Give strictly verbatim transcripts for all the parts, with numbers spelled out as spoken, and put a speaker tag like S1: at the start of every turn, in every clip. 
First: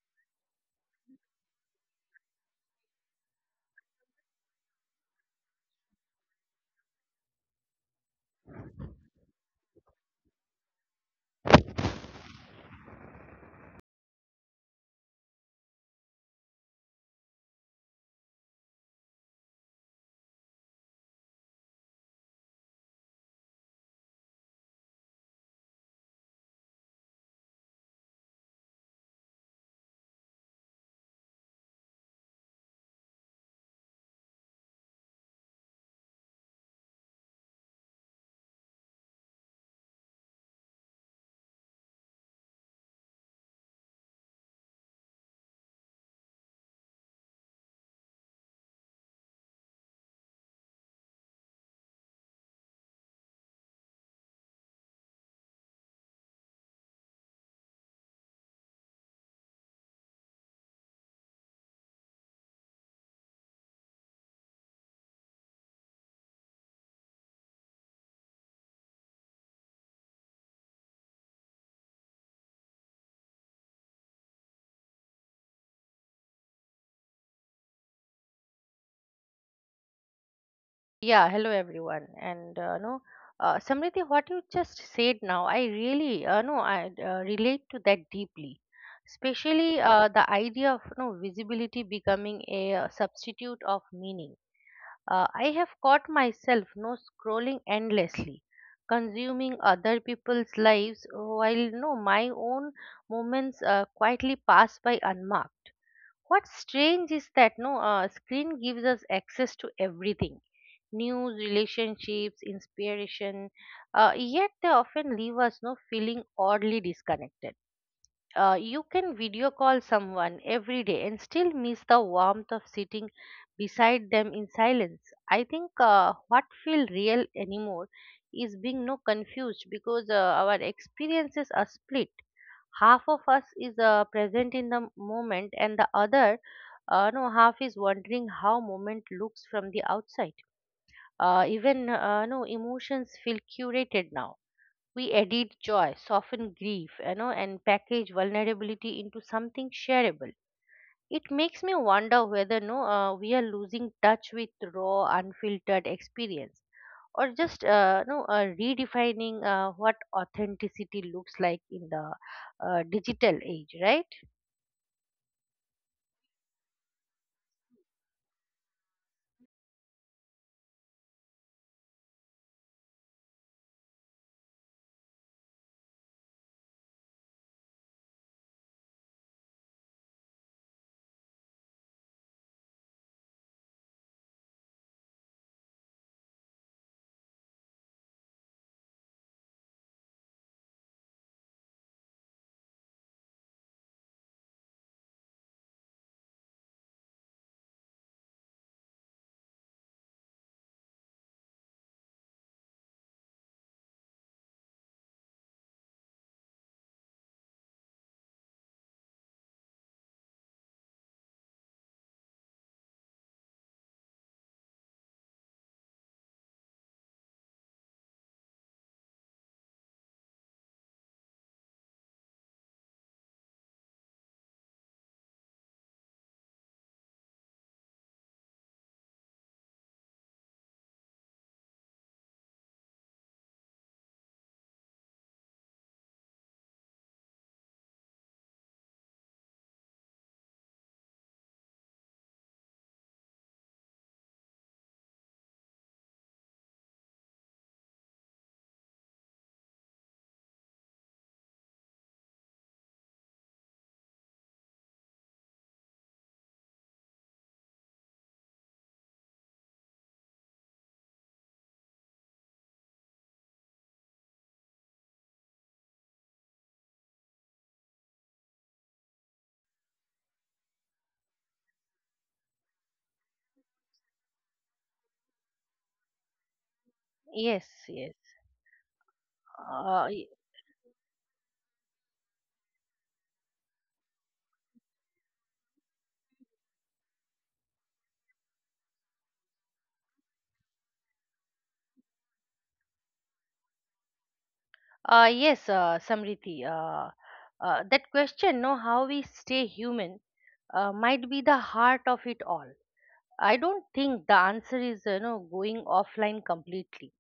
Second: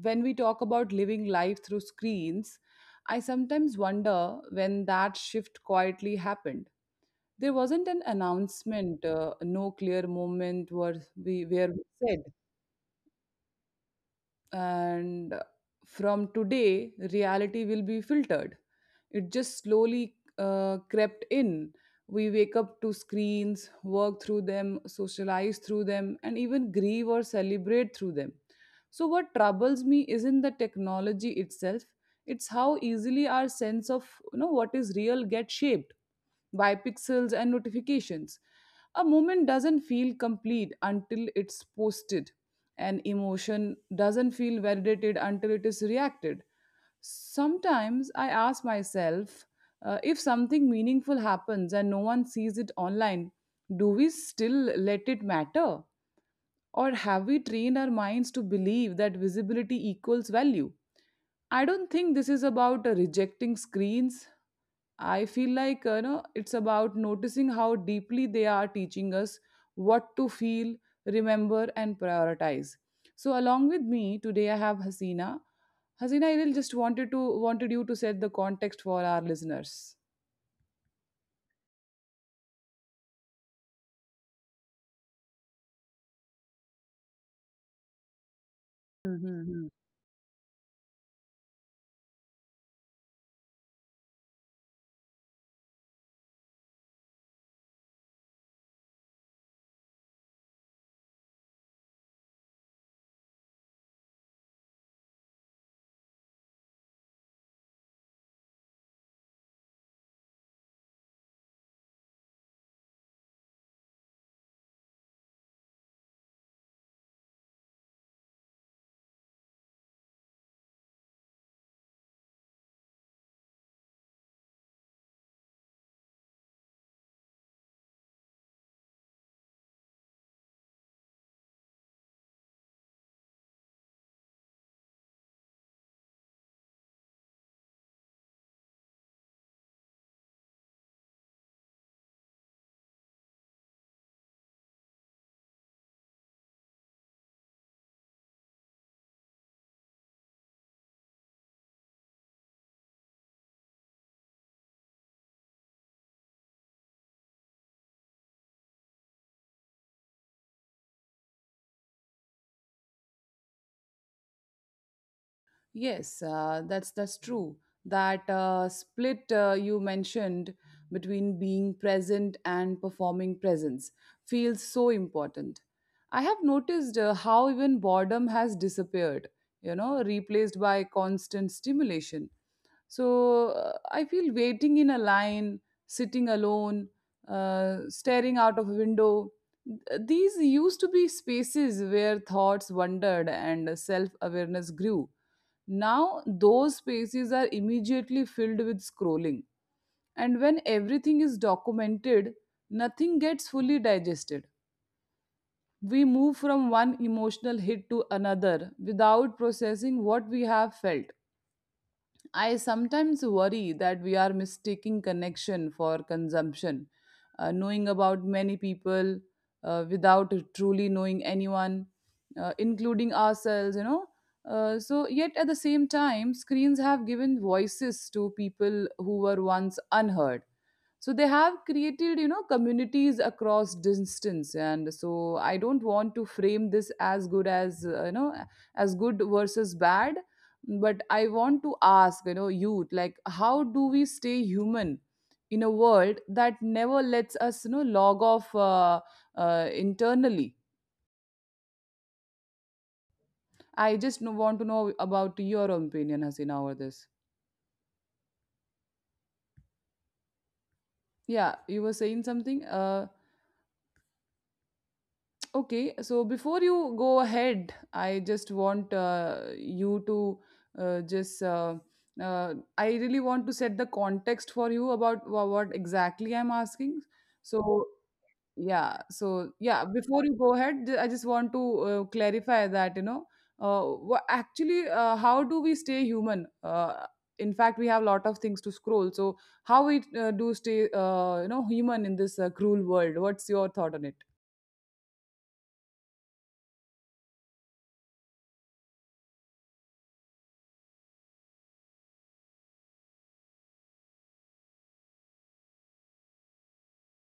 S1: when we talk about living life through screens, I sometimes wonder when that shift quietly happened. There wasn't an announcement, uh, no clear moment where we, where we said, and from today reality will be filtered. It just slowly uh, crept in. We wake up to screens, work through them, socialize through them, and even grieve or celebrate through them. So what troubles me isn't the technology itself, it's how easily our sense of you know what is real gets shaped by pixels and notifications. A moment doesn't feel complete until it's posted. An emotion doesn't feel validated until it is reacted. Sometimes I ask myself, uh, if something meaningful happens and no one sees it online, do we still let it matter? Or have we trained our minds to believe that visibility equals value? I don't think this is about uh, rejecting screens, I feel like uh, you know it's about noticing how deeply they are teaching us what to feel, remember, and prioritize. So along with me today, I have Hasina. Hasina, I really just wanted to wanted you to set the context for our listeners.
S2: Yeah, hello everyone. And uh, no, uh, Samriti, what you just said now, I really uh, no, I uh, relate to that deeply. Especially uh, the idea of no visibility becoming a uh, substitute of meaning. Uh, I have caught myself no scrolling endlessly, consuming other people's lives while no my own moments uh, quietly pass by unmarked. What's strange is that no uh, screen gives us access to everything: news, relationships, inspiration. Uh, yet they often leave us no feeling oddly disconnected. Uh, you can video call someone every day and still miss the warmth of sitting beside them in silence. I think uh, what feels real anymore is being no confused, because uh, our experiences are split. Half of us is uh, present in the moment, and the other uh, no half is wondering how moment looks from the outside. Uh, even uh, no emotions feel curated now. We edit joy, soften grief, you know, and package vulnerability into something shareable. It makes me wonder whether no uh, we are losing touch with raw unfiltered experience, or just uh, no uh, redefining uh, what authenticity looks like in the uh, digital age, right?
S1: Yes, uh, that's that's true. That uh, split uh, you mentioned between being present and performing presence feels so important. I have noticed uh, how even boredom has disappeared, you know, replaced by constant stimulation. So uh, I feel waiting in a line, sitting alone, uh, staring out of a window. Th- These used to be spaces where thoughts wandered and self awareness grew. Now, those spaces are immediately filled with scrolling. And when everything is documented, nothing gets fully digested. We move from one emotional hit to another without processing what we have felt. I sometimes worry that we are mistaking connection for consumption, uh, knowing about many people uh, without truly knowing anyone, uh, including ourselves, you know. Uh, so, yet at the same time, screens have given voices to people who were once unheard, so they have created, you know, communities across distance. And so I don't want to frame this as good as uh, you know as good versus bad, but I want to ask, you know, youth, like, how do we stay human in a world that never lets us, you know, log off, uh, uh, internally. I just know- want to know about your opinion, Hasina, over this. Yeah, you were saying something, uh okay, so before you go ahead, I just want uh, you to uh, just. Uh, uh, I really want to set the context for you about wha- what exactly I'm asking.
S2: Yes,
S1: So,
S2: yes.
S1: yeah, so yeah,
S2: Uh,
S1: before
S2: y-
S1: you go ahead, ju- I just want to uh, clarify that, you know, uh, wha- actually, uh, how do we stay human? Uh, in fact, we have a lot of things to scroll. So, how we uh, do stay, uh, you know, human in this uh, cruel world? What's your thought on it?
S2: uh, yes, uh, Samriti, Uh, uh, that question, no, how we stay human, uh, might be the heart of it all. I don't think the answer is, you know, going offline completely,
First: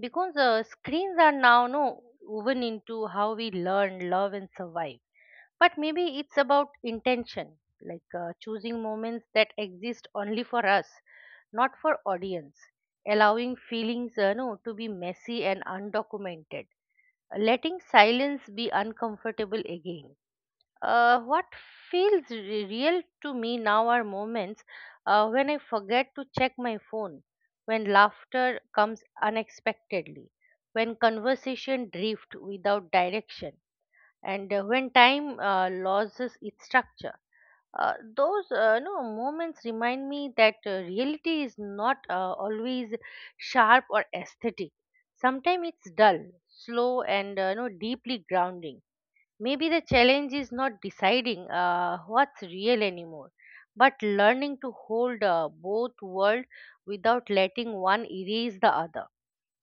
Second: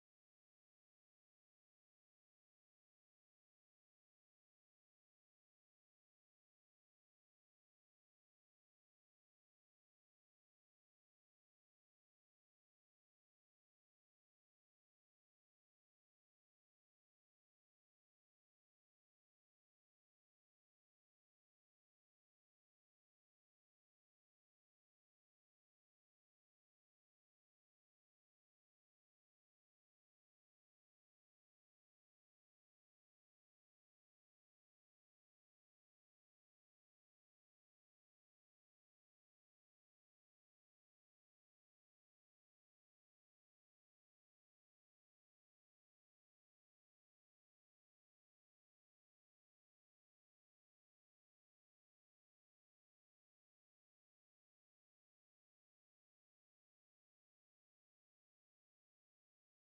S2: because uh, screens are now, no, woven into how we learn, love, and survive. But maybe it's about intention, like uh, choosing moments that exist only for us, not for audience, allowing feelings uh, no to be messy and undocumented, letting silence be uncomfortable again. Uh, what feels re- real to me now are moments uh, when I forget to check my phone, when laughter comes unexpectedly, when conversation drift without direction, and uh, when time uh, loses its structure. Uh, those uh, no moments remind me that uh, reality is not uh, always sharp or aesthetic. Sometimes it's dull, slow, and uh, no deeply grounding. Maybe the challenge is not deciding uh, what's real anymore, but learning to hold uh, both world without letting one erase the other.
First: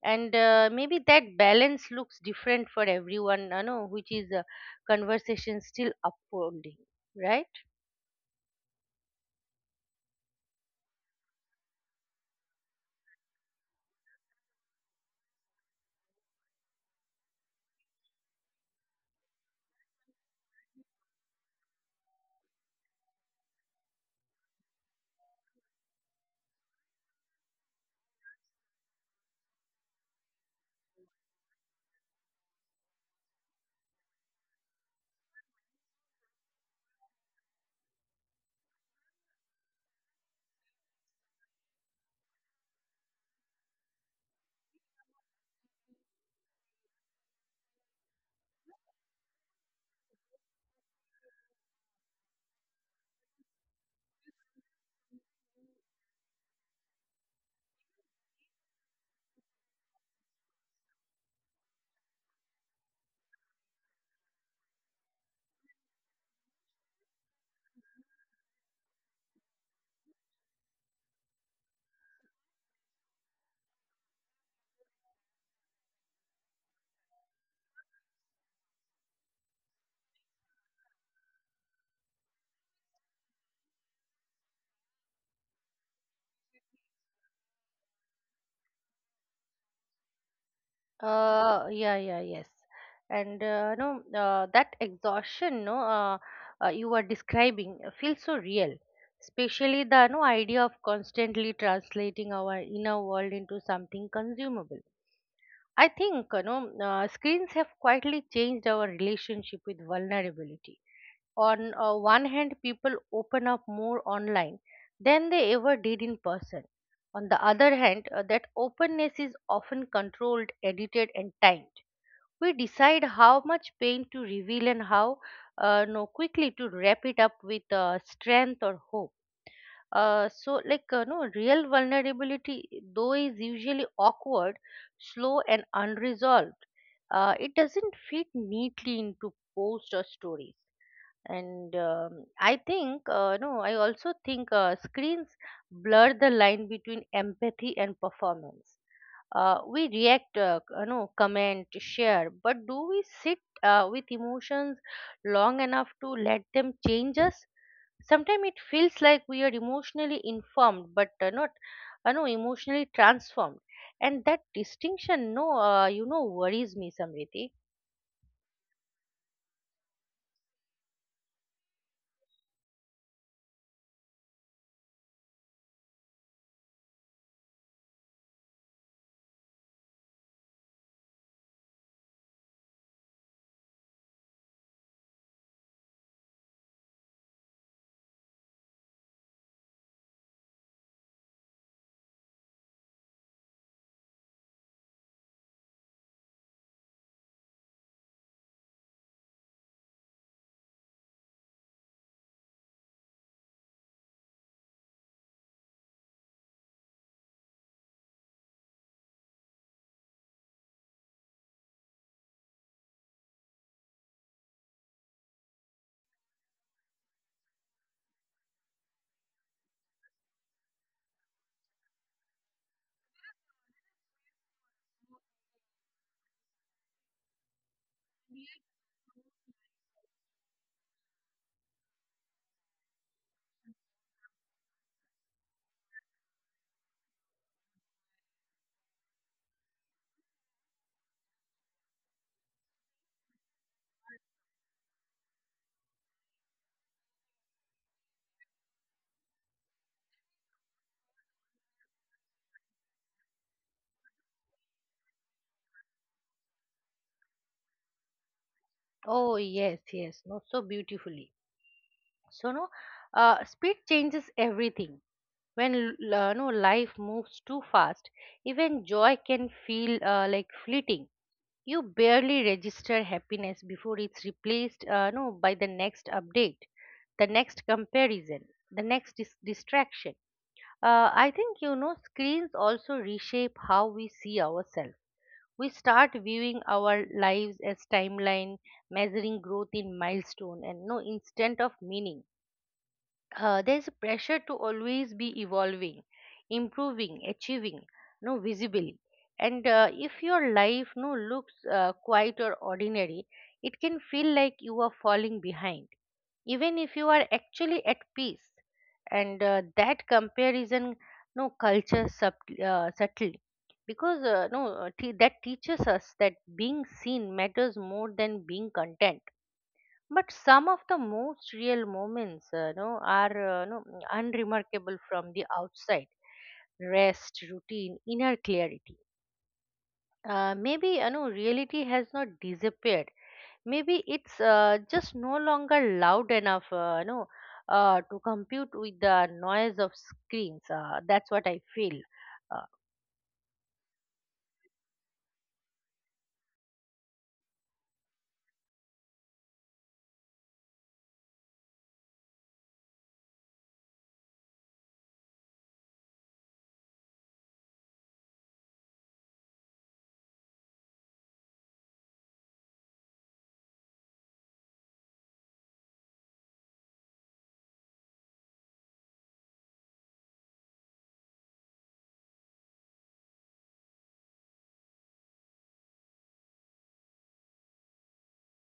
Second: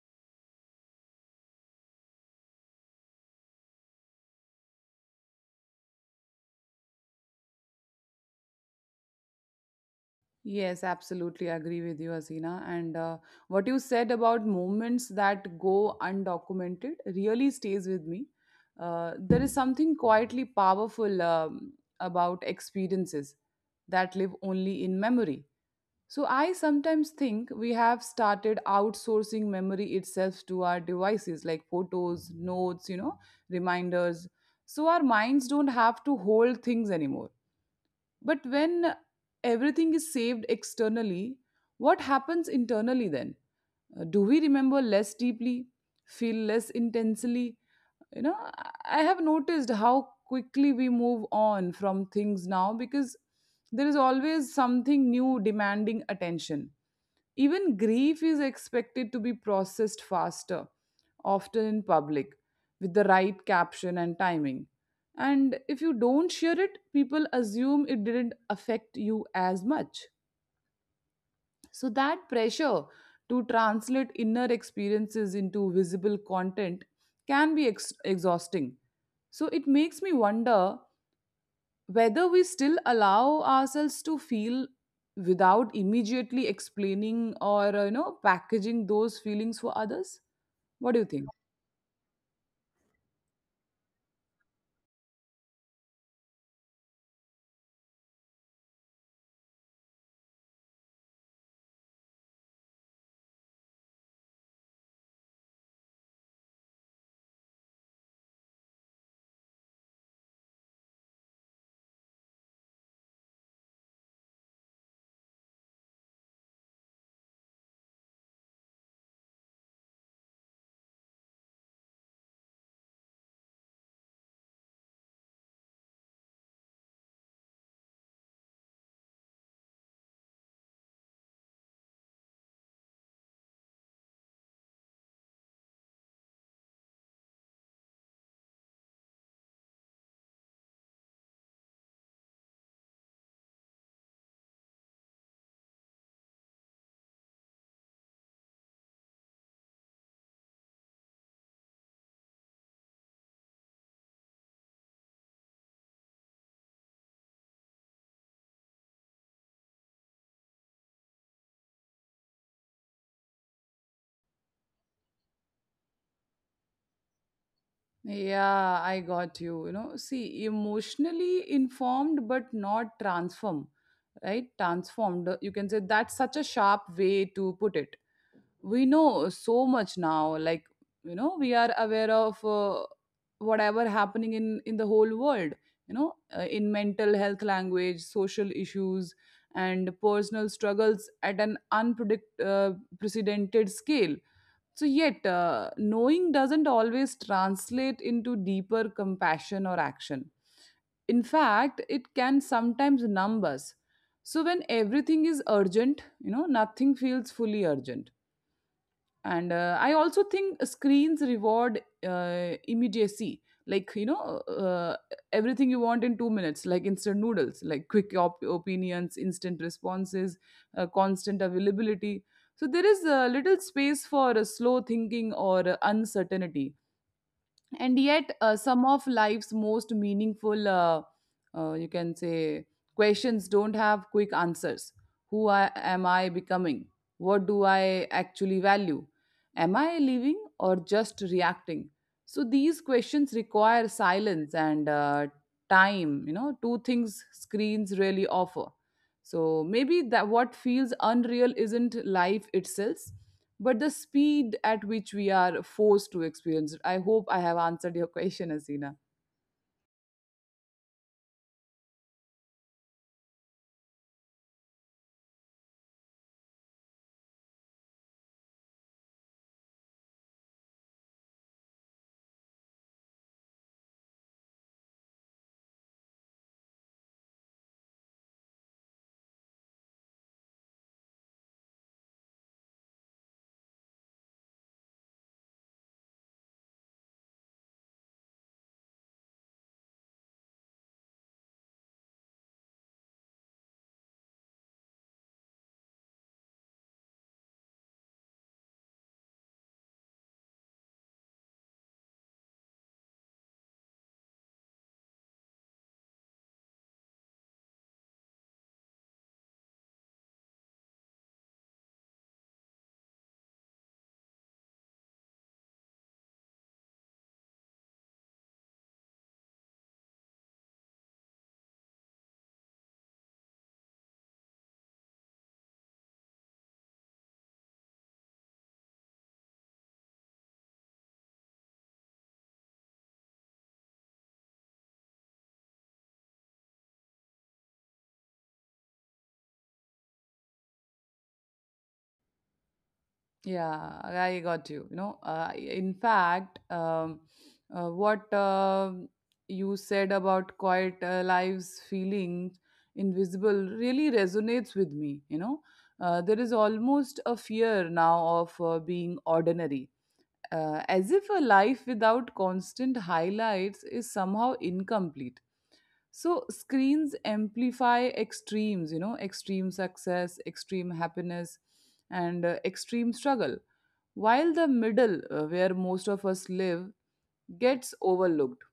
S2: And uh, maybe that balance looks different for everyone, you know, which is a conversation still upholding, right?
S1: Yes, absolutely agree with you, Hasina. And uh, what you said about moments that go undocumented really stays with me. Uh, there is something quietly powerful um, about experiences that live only in memory. So I sometimes think we have started outsourcing memory itself to our devices, like photos, notes, you know, reminders. So our minds don't have to hold things anymore. But when everything is saved externally, what happens internally then? Uh, Do we remember less deeply, feel less intensely? You know, I I have noticed how quickly we move on from things now, because there is always something new demanding attention. Even grief is expected to be processed faster, often in public, with the right caption and timing. And if you don't share it, people assume it didn't affect you as much. So, that pressure to translate inner experiences into visible content can be ex- exhausting. So, it makes me wonder whether we still allow ourselves to feel without immediately explaining or uh, you know packaging those feelings for others. What do you think?
S2: Uh yeah, yeah, yes. And uh, no uh, that exhaustion no uh, uh, you are describing uh, feels so real, especially the no idea of constantly translating our inner world into something consumable. I think, you know, uh, screens have quietly changed our relationship with vulnerability. On uh, one hand, people open up more online than they ever did in person. On the other hand, uh, that openness is often controlled, edited, and timed. We decide how much pain to reveal and how uh, no quickly to wrap it up with uh, strength or hope. Uh, so like uh, no real vulnerability though is usually awkward, slow, and unresolved. Uh, it doesn't fit neatly into post or story. And um, i think uh, no i also think uh, screens blur the line between empathy and performance. Uh, we react, uh, c- you know, comment, share, but do we sit uh, with emotions long enough to let them change us? Sometimes it feels like we are emotionally informed but uh, not, uh, no emotionally transformed. And that distinction, no uh, you know, worries me, Samriti.
S1: Yeah, I got you. You know, see, emotionally informed but not transform right transformed, you can say. That's such a sharp way to put it. We know so much now, like, you know, we are aware of uh, whatever happening in in the whole world, you know, uh, in mental health language, social issues, and personal struggles at an unpredict uh, precedented scale. So yet, uh, knowing doesn't always translate into deeper compassion or action. In fact, it can sometimes numb us. So when everything is urgent, you know, nothing feels fully urgent. And uh, I also think screens reward uh, immediacy, like, you know, uh, everything you want in two minutes, like instant noodles, like quick op- opinions, instant responses, uh, constant availability. So there is uh, little space for uh, slow thinking or uh, uncertainty. And yet, uh, some of life's most meaningful uh, uh, you can say, questions don't have quick answers. Who I, am I becoming? What do I actually value? Am I living or just reacting? So these questions require silence and uh, time, you know, two things screens really offer. So maybe that what feels unreal isn't life itself, but the speed at which we are forced to experience it. I hope I have answered your question, Asina.
S2: Oh, yes, yes. no so beautifully. So, no, uh, speed changes everything. When l- uh, no life moves too fast, even joy can feel uh, like fleeting. You barely register happiness before it's replaced uh, no by the next update, the next comparison, the next dis- distraction. Uh, I think, you know, screens also reshape how we see ourselves. We start viewing our lives as timeline, measuring growth in milestone, and no instant of meaning. Uh, there's a pressure to always be evolving, improving, achieving, no visibly. And uh, if your life no looks uh, quiet or ordinary, it can feel like you are falling behind, even if you are actually at peace. And uh, that comparison, no culture sub, uh, subtly, because uh, no uh, te- that teaches us that being seen matters more than being content. But some of the most real moments, uh, no, are, uh, no, unremarkable from the outside. Rest, routine, inner clarity. Uh, maybe, you know, reality has not disappeared. Maybe it's uh, just no longer loud enough, uh, you know, uh, to compute with the noise of screens. Uh, that's what I feel. Uh,
S1: Yeah, I got you. You know, uh, in fact, um, uh, what um you said about quiet uh, lives, feeling invisible, really resonates with me. You know, uh, there is almost a fear now of uh, being ordinary, uh, as if a life without constant highlights is somehow incomplete. So screens amplify extremes, you know, extreme success, extreme happiness, and uh, extreme struggle, while the middle, uh, where most of us live, gets overlooked.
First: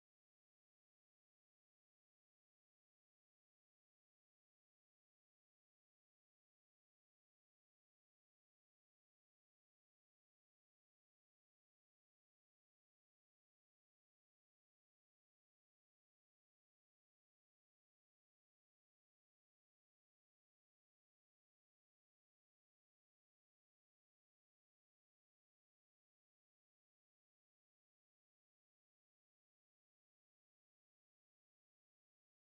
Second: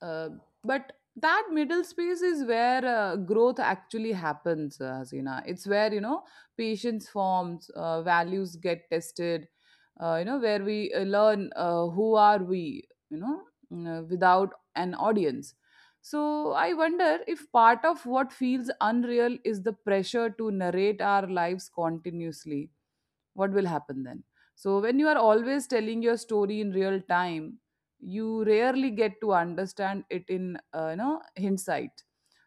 S1: uh, but that middle space is where uh, growth actually happens, uh, Hasina. It's where, you know, patience forms, uh, values get tested, uh, you know, where we uh, learn uh, who are we, you know, mm, uh, without an audience. So I wonder if part of what feels unreal is the pressure to narrate our lives continuously. What will happen then? So, when you are always telling your story in real time, you rarely get to understand it in uh, you know, hindsight.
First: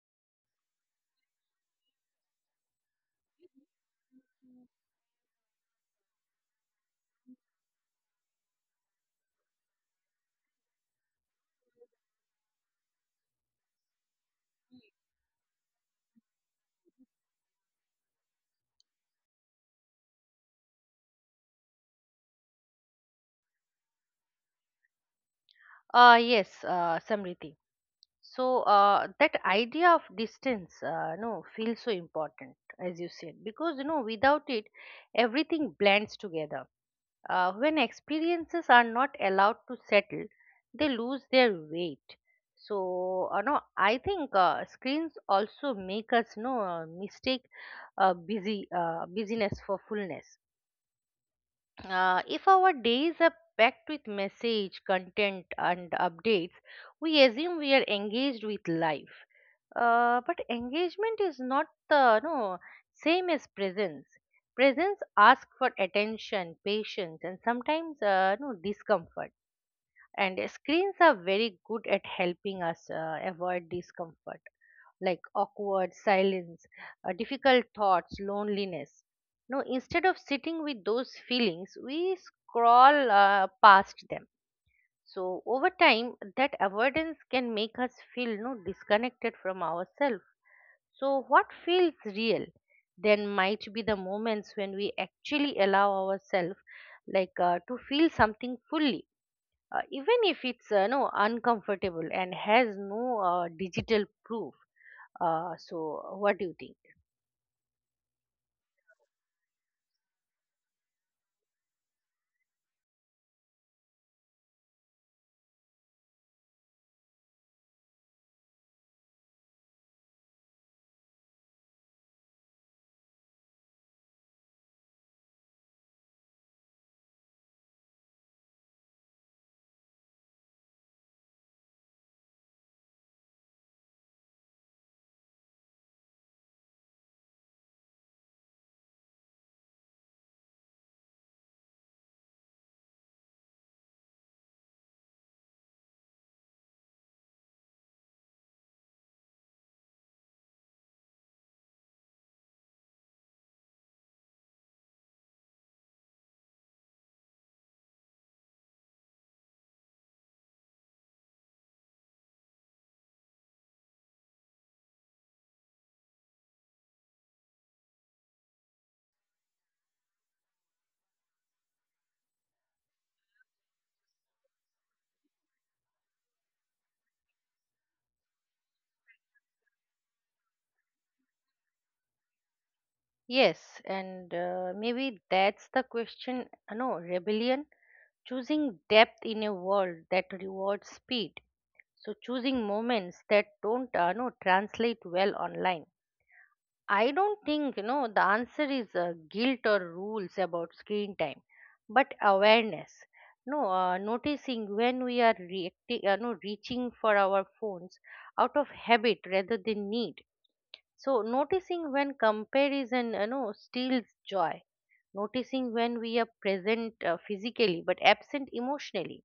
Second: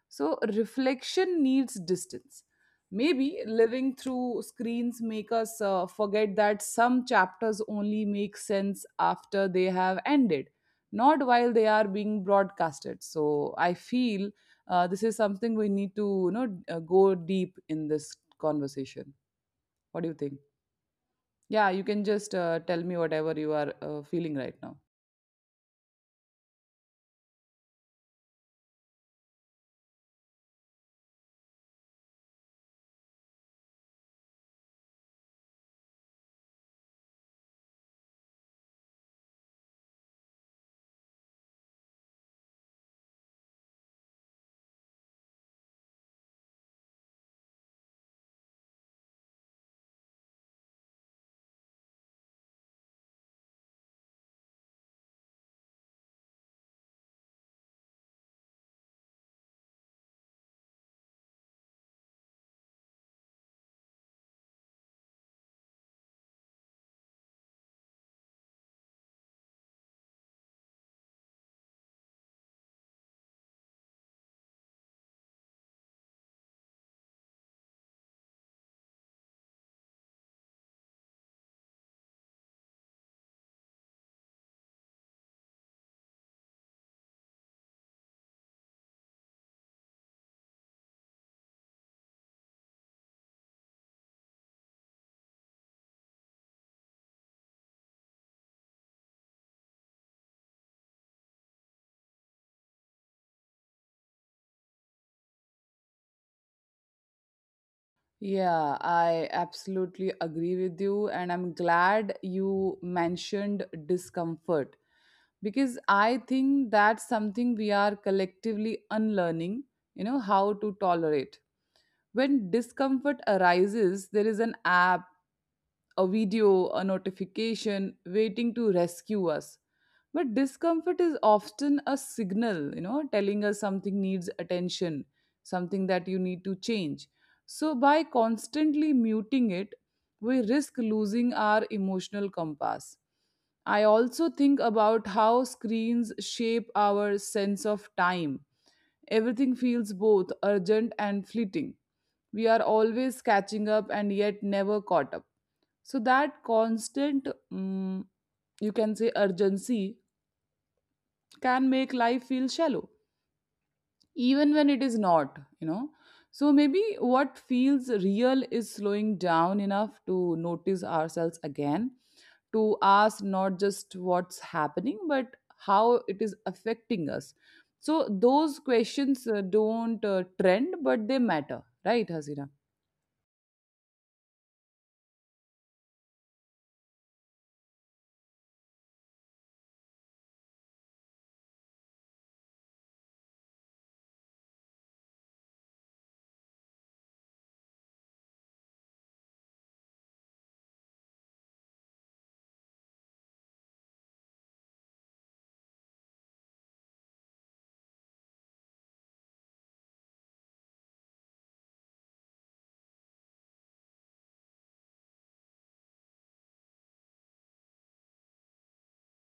S1: So, reflection needs distance. Maybe living through screens make us uh, forget that some chapters only make sense after they have ended, not while they are being broadcasted. So, I feel uh, this is something we need to, you know, uh, go deep in this conversation. What do you think? Yeah, you can just uh, tell me whatever you are uh, feeling right now.
S2: Uh, yes, uh, Samriti. So uh, that idea of distance, uh, no, feels so important, as you said, because, you know, without it, everything blends together. Uh, when experiences are not allowed to settle, they lose their weight. So, uh, no, I think uh, screens also make us no uh, mistake uh, busy uh, busyness for fullness. Uh, if our days are packed with message, content, and updates, we assume we are engaged with life. Uh, but engagement is not the no same as presence. Presence asks for attention, patience, and sometimes uh, no discomfort. And uh, screens are very good at helping us uh, avoid discomfort, like awkward silence, uh, difficult thoughts, loneliness. No instead of sitting with those feelings, we scroll uh, past them. So over time, that avoidance can make us feel no disconnected from ourselves. So what feels real then might be the moments when we actually allow ourselves, like, uh, to feel something fully, uh, even if it's uh, no uncomfortable and has no uh, digital proof. Uh, so what do you think?
S1: Yeah, I absolutely agree with you, and I'm glad you mentioned discomfort, because I think that's something we are collectively unlearning, you know, how to tolerate. When discomfort arises, there is an app, a video, a notification waiting to rescue us. But discomfort is often a signal, you know, telling us something needs attention, something that you need to change. So, by constantly muting it, we risk losing our emotional compass. I also think about how screens shape our sense of time. Everything feels both urgent and fleeting. We are always catching up and yet never caught up. So that constant, mm, you can say, urgency can make life feel shallow, even when it is not, you know. So maybe what feels real is slowing down enough to notice ourselves again, to ask not just what's happening, but how it is affecting us. So those questions uh, don't uh, trend, but they matter, right, Hasina?
S2: Yes. And uh, maybe that's the question, uh, no rebellion: choosing depth in a world that rewards speed, so choosing moments that don't uh, no translate well online. I don't think, you know, the answer is uh, guilt or rules about screen time, but awareness. No, uh, Noticing when we are reacting, uh, no, reaching for our phones out of habit rather than need. So noticing when comparison, you know, steals joy. Noticing when we are present uh, physically but absent emotionally.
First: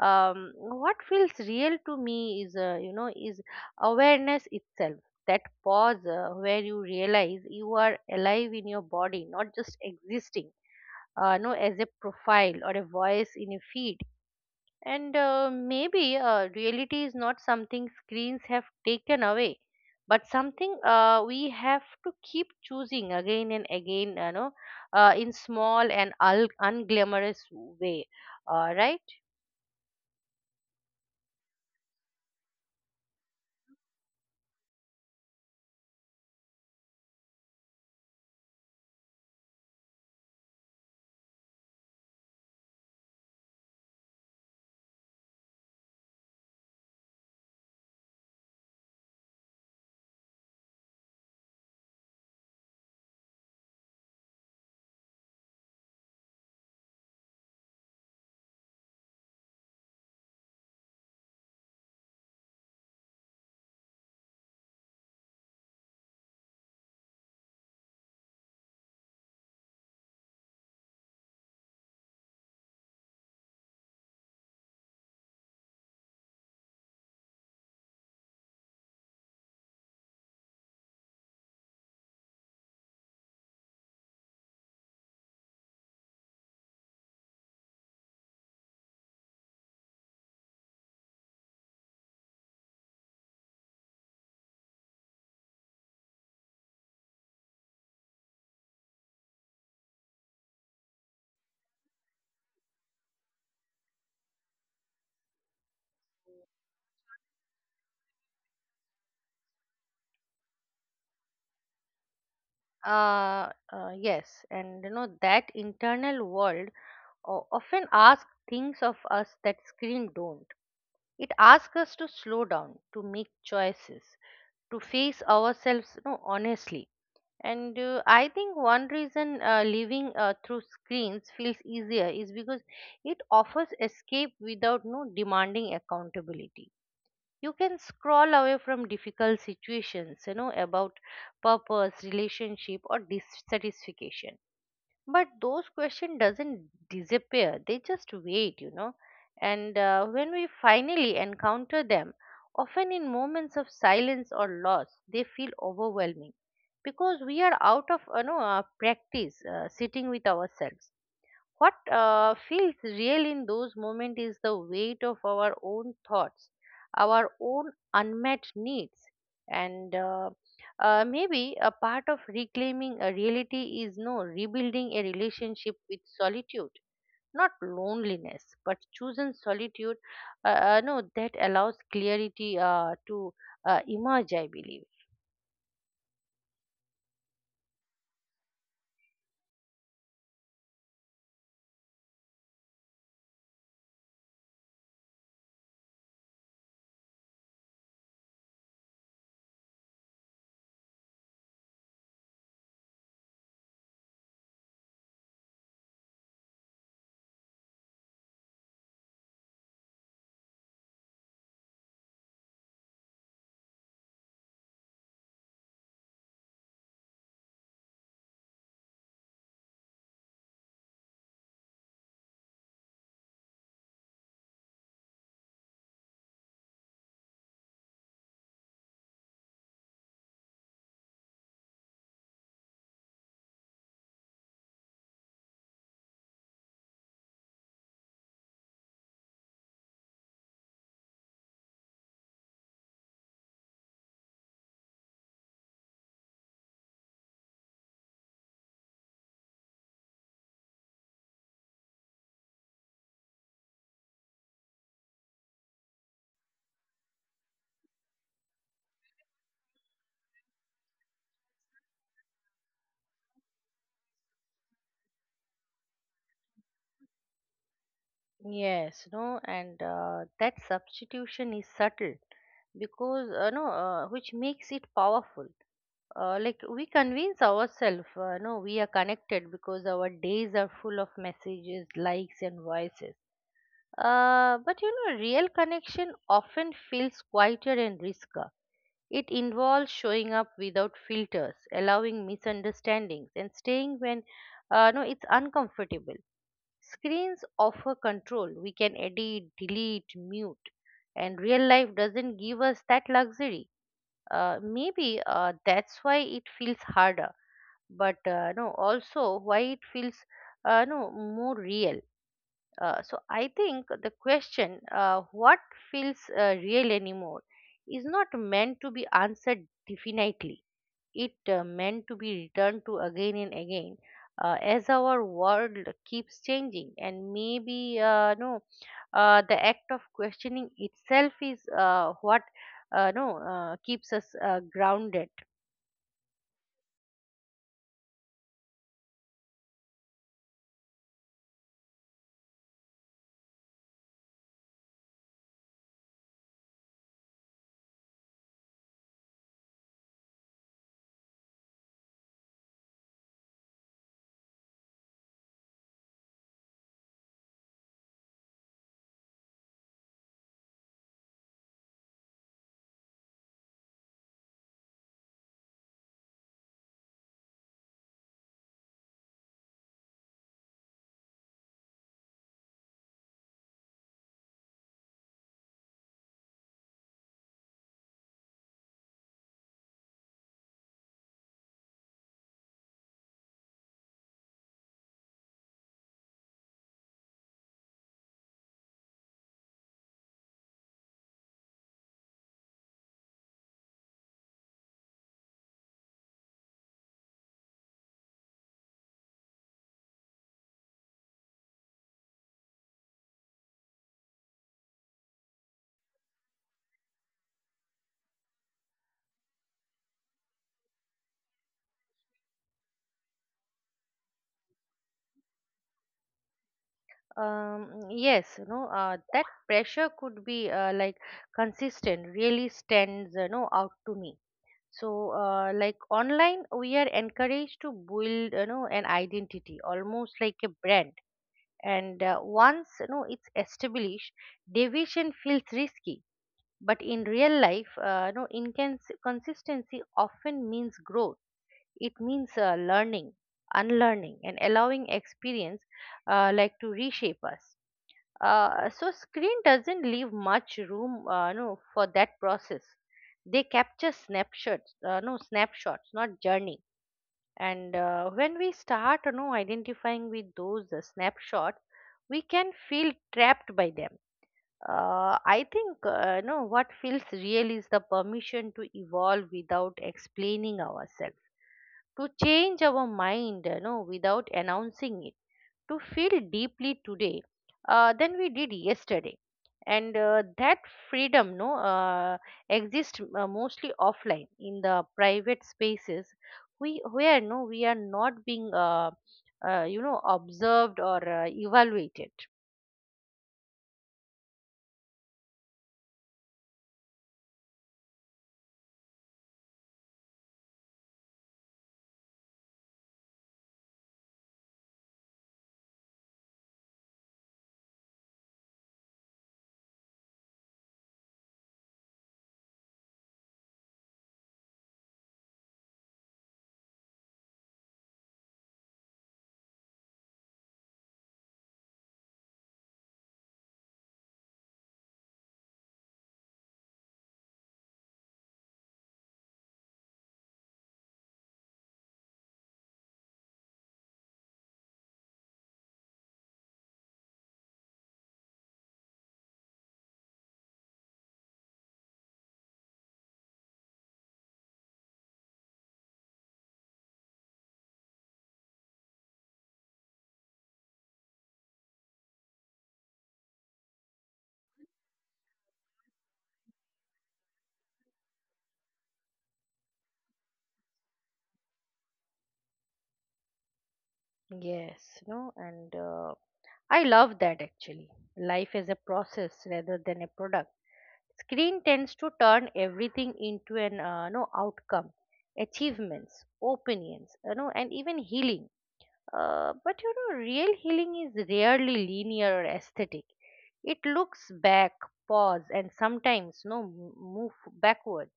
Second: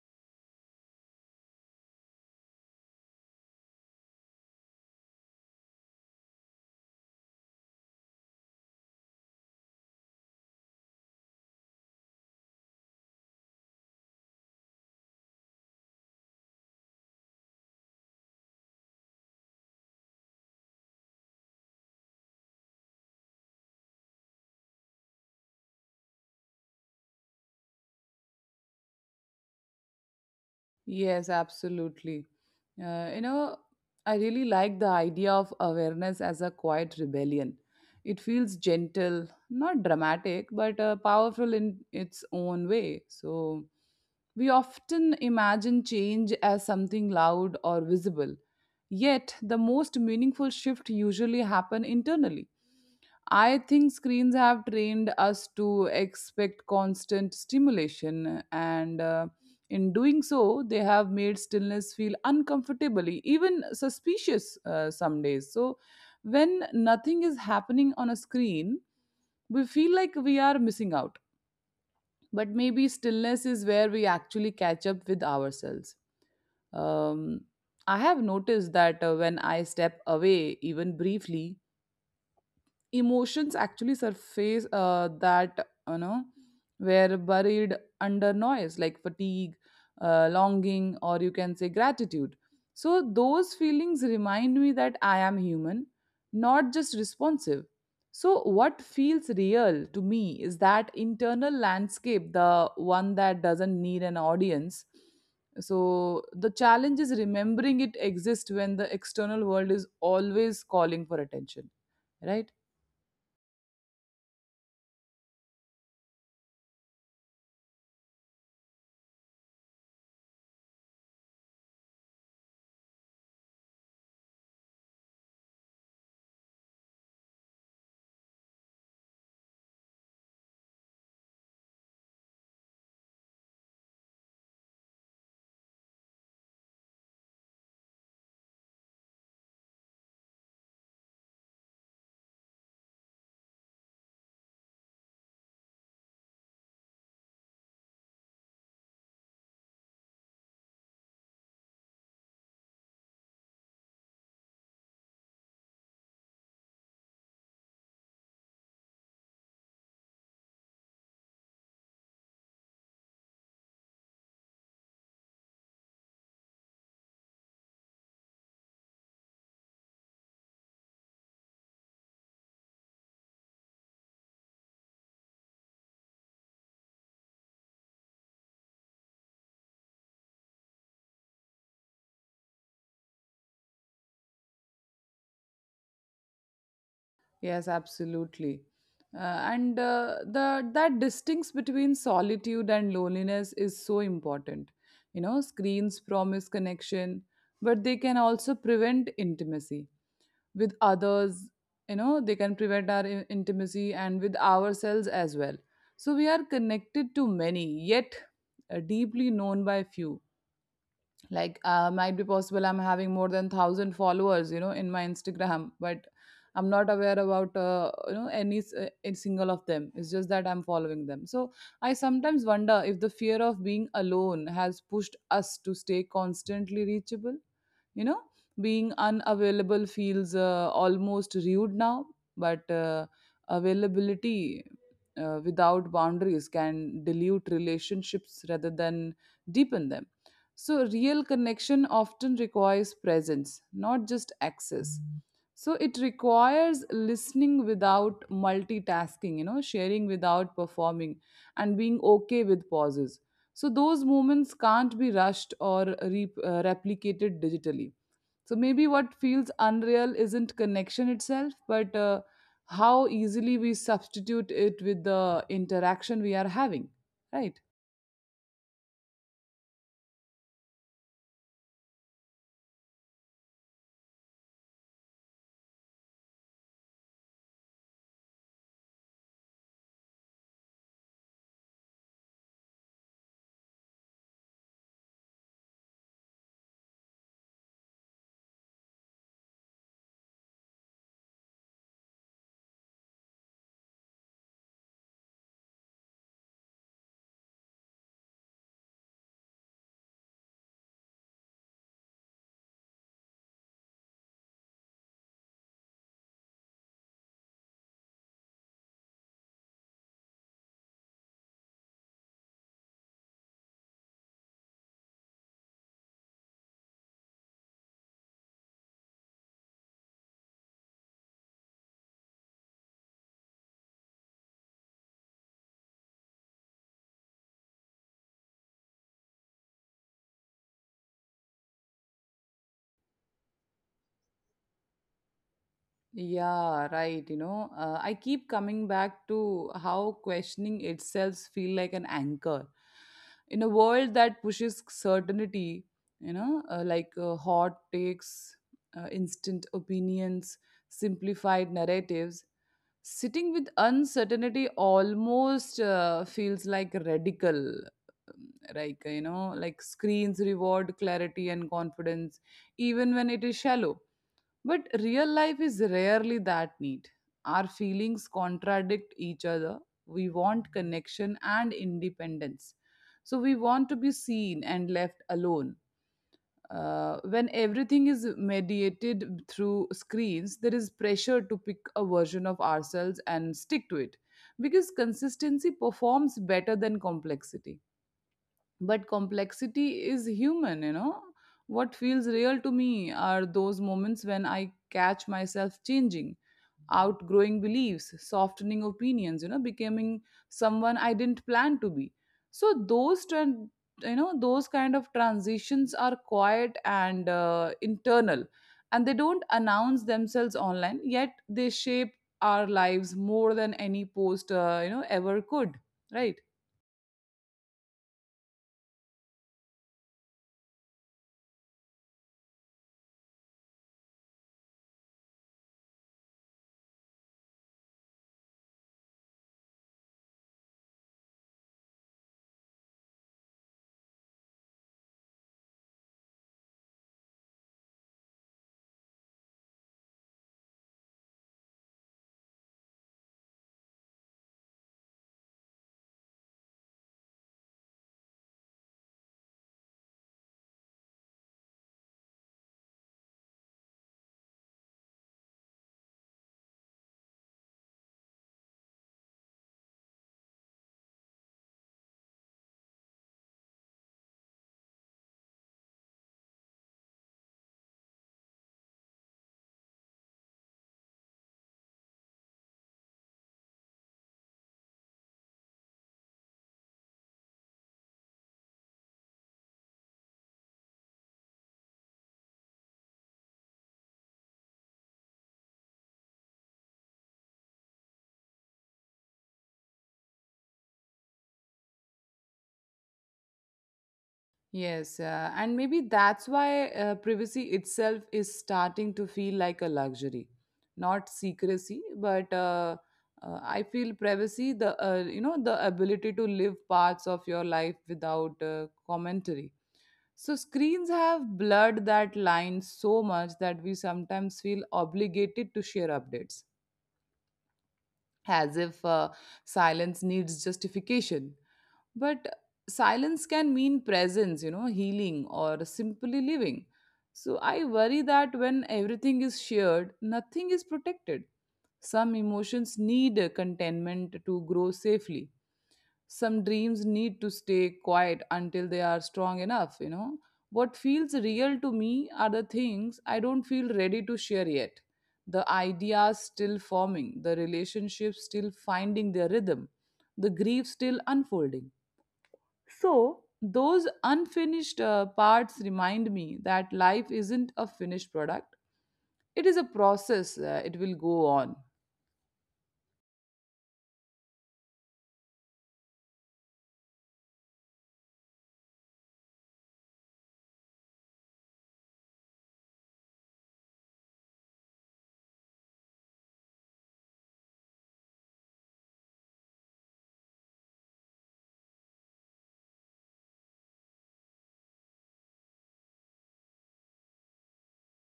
S2: um, What feels real to me is uh, you know is awareness itself, that pause uh, where you realize you are alive in your body, not just existing uh, no as a profile or a voice in a feed. And uh, maybe uh, reality is not something screens have taken away, but something uh, we have to keep choosing again and again, you know, uh, in small and ul- unglamorous way, uh, right?
S1: Yes, absolutely. Uh, you know, I really like the idea of awareness as a quiet rebellion. It feels gentle, not dramatic, but uh, powerful in its own way. So, we often imagine change as something loud or visible. Yet, the most meaningful shift usually happen internally. I think screens have trained us to expect constant stimulation, and uh, in doing so, they have made stillness feel uncomfortably, even suspicious uh, some days. So, when nothing is happening on a screen, we feel like we are missing out. But maybe stillness is where we actually catch up with ourselves. Um, I have noticed that uh, when I step away, even briefly, emotions actually surface uh, that, you know, were buried under noise, like fatigue, uh, longing, or you can say gratitude. So those feelings remind me that I am human, not just responsive. So what feels real to me is that internal landscape, the one that doesn't need an audience. So the challenge is remembering it exists when the external world is always calling for attention, right?
S2: Uh, uh, yes, and you know that internal world o- often asks things of us that screen don't. It asks us to slow down, to make choices, to face ourselves, you know, honestly. And uh, I think one reason uh, living uh, through screens feels easier is because it offers escape without no demanding accountability. You can scroll away from difficult situations, you know, about purpose, relationship, or dissatisfaction. But those questions doesn't disappear, they just wait, you know. And uh, when we finally encounter them, often in moments of silence or loss, they feel overwhelming, because we are out of, you know, uh, practice uh, sitting with ourselves. What uh, feels real in those moments is the weight of our own thoughts, our own unmet needs, and, uh, uh, maybe a part of reclaiming a reality is no rebuilding a relationship with solitude, not loneliness, but chosen solitude. Uh, uh, no, That allows clarity uh, to uh, emerge, I believe.
S1: Yes, absolutely. Uh, and uh, the that distinction between solitude and loneliness is so important. You know, screens promise connection, but they can also prevent intimacy with others. You know, they can prevent our in- intimacy and with ourselves as well. So we are connected to many, yet uh, deeply known by few. Like uh, might be possible I'm having more than one thousand followers, you know, in my Instagram, but I'm not aware about uh, you know any s- uh, any single of them. It's just that I'm following them. So I sometimes wonder if the fear of being alone has pushed us to stay constantly reachable, you know. Being unavailable feels uh, almost rude now, but uh, availability uh, without boundaries can dilute relationships rather than deepen them. So real connection often requires presence, not just access. So it requires listening without multitasking, you know, sharing without performing, and being okay with pauses. So those moments can't be rushed or re- uh, replicated digitally. So maybe what feels unreal isn't connection itself, but uh, how easily we substitute it with the interaction we are having, right?
S2: Yes, no, and uh, that substitution is subtle, because, uh, no, uh, which makes it powerful. Uh, like we convince ourselves, uh, no, we are connected because our days are full of messages, likes, and voices. Uh, but, you know, real connection often feels quieter and riskier. It involves showing up without filters, allowing misunderstandings, and staying when, uh, no, it's uncomfortable. Screens offer control. We can edit, delete, mute, and real life doesn't give us that luxury. Uh, maybe uh, that's why it feels harder, but, uh, no, also why it feels uh, no more real. Uh, so I think the question, uh, what feels uh, real anymore, is not meant to be answered definitely. It uh, meant to be returned to again and again, uh, as our world keeps changing, and maybe uh, no, uh, the act of questioning itself is uh, what, uh, no, uh, keeps us uh, grounded.
S1: Yeah, right. You know, uh, I keep coming back to how questioning itself feel like an anchor in a world that pushes certainty. You know, uh, like uh, hot takes, uh, instant opinions, simplified narratives. Sitting with uncertainty almost uh, feels like radical. Like, uh, you know, like screens reward clarity and confidence, even when it is shallow, but real life is rarely that neat. Our feelings contradict each other. We want connection and independence. So we want to be seen and left alone. Uh, when everything is mediated through screens, there is pressure to pick a version of ourselves and stick to it, because consistency performs better than complexity. But complexity is human, you know. What feels real to me are those moments when I catch myself changing, outgrowing beliefs, softening opinions, you know, becoming someone I didn't plan to be. So those tran- you know, those kind of transitions are quiet and uh, internal, and they don't announce themselves online, yet they shape our lives more than any post uh, you know ever could, right?
S2: Um, yes. You know uh, that pressure could be uh, like consistent really stands you know out to me. So uh, like online we are encouraged to build you know an identity, almost like a brand. And uh, once you know it's established, deviation feels risky, but in real life, uh, you know inconsistency often means growth. It means uh, learning, unlearning, and allowing experience uh, like to reshape us. Uh, so screen doesn't leave much room, uh, no, for that process. They capture snapshots, uh, no, snapshots, not journey. And uh, when we start you know identifying with those uh, snapshots, we can feel trapped by them. uh, I think, uh, you know what feels real is the permission to evolve without explaining ourselves, to change our mind you know without announcing it, to feel deeply today uh, than we did yesterday. And uh, that freedom, no, uh, exists uh, mostly offline, in the private spaces we, where, no, we are not being uh, uh, you know observed or uh, evaluated.
S1: Yes, uh, and maybe that's why uh, privacy itself is starting to feel like a luxury, not secrecy, but uh, uh, I feel privacy, the uh, you know the ability to live parts of your life without uh, commentary. So screens have blurred that line so much that we sometimes feel obligated to share updates, as if uh, silence needs justification. But silence can mean presence, you know, healing or simply living. So I worry that when everything is shared, nothing is protected. Some emotions need uh, containment to grow safely. Some dreams need to stay quiet until they are strong enough, you know. What feels real to me are the things I don't feel ready to share yet: the ideas still forming, the relationships still finding their rhythm, the grief still unfolding. So those unfinished uh, parts remind me that life isn't a finished product. It is a process. Uh, it will go on.
S2: Yes, no, and uh, I love that actually. Life is a process rather than a product. Screen tends to turn everything into an uh, no outcome: achievements, opinions, you know, and even healing. Uh, but you know, real healing is rarely linear or aesthetic. It looks back, pause, and sometimes no m- move backwards.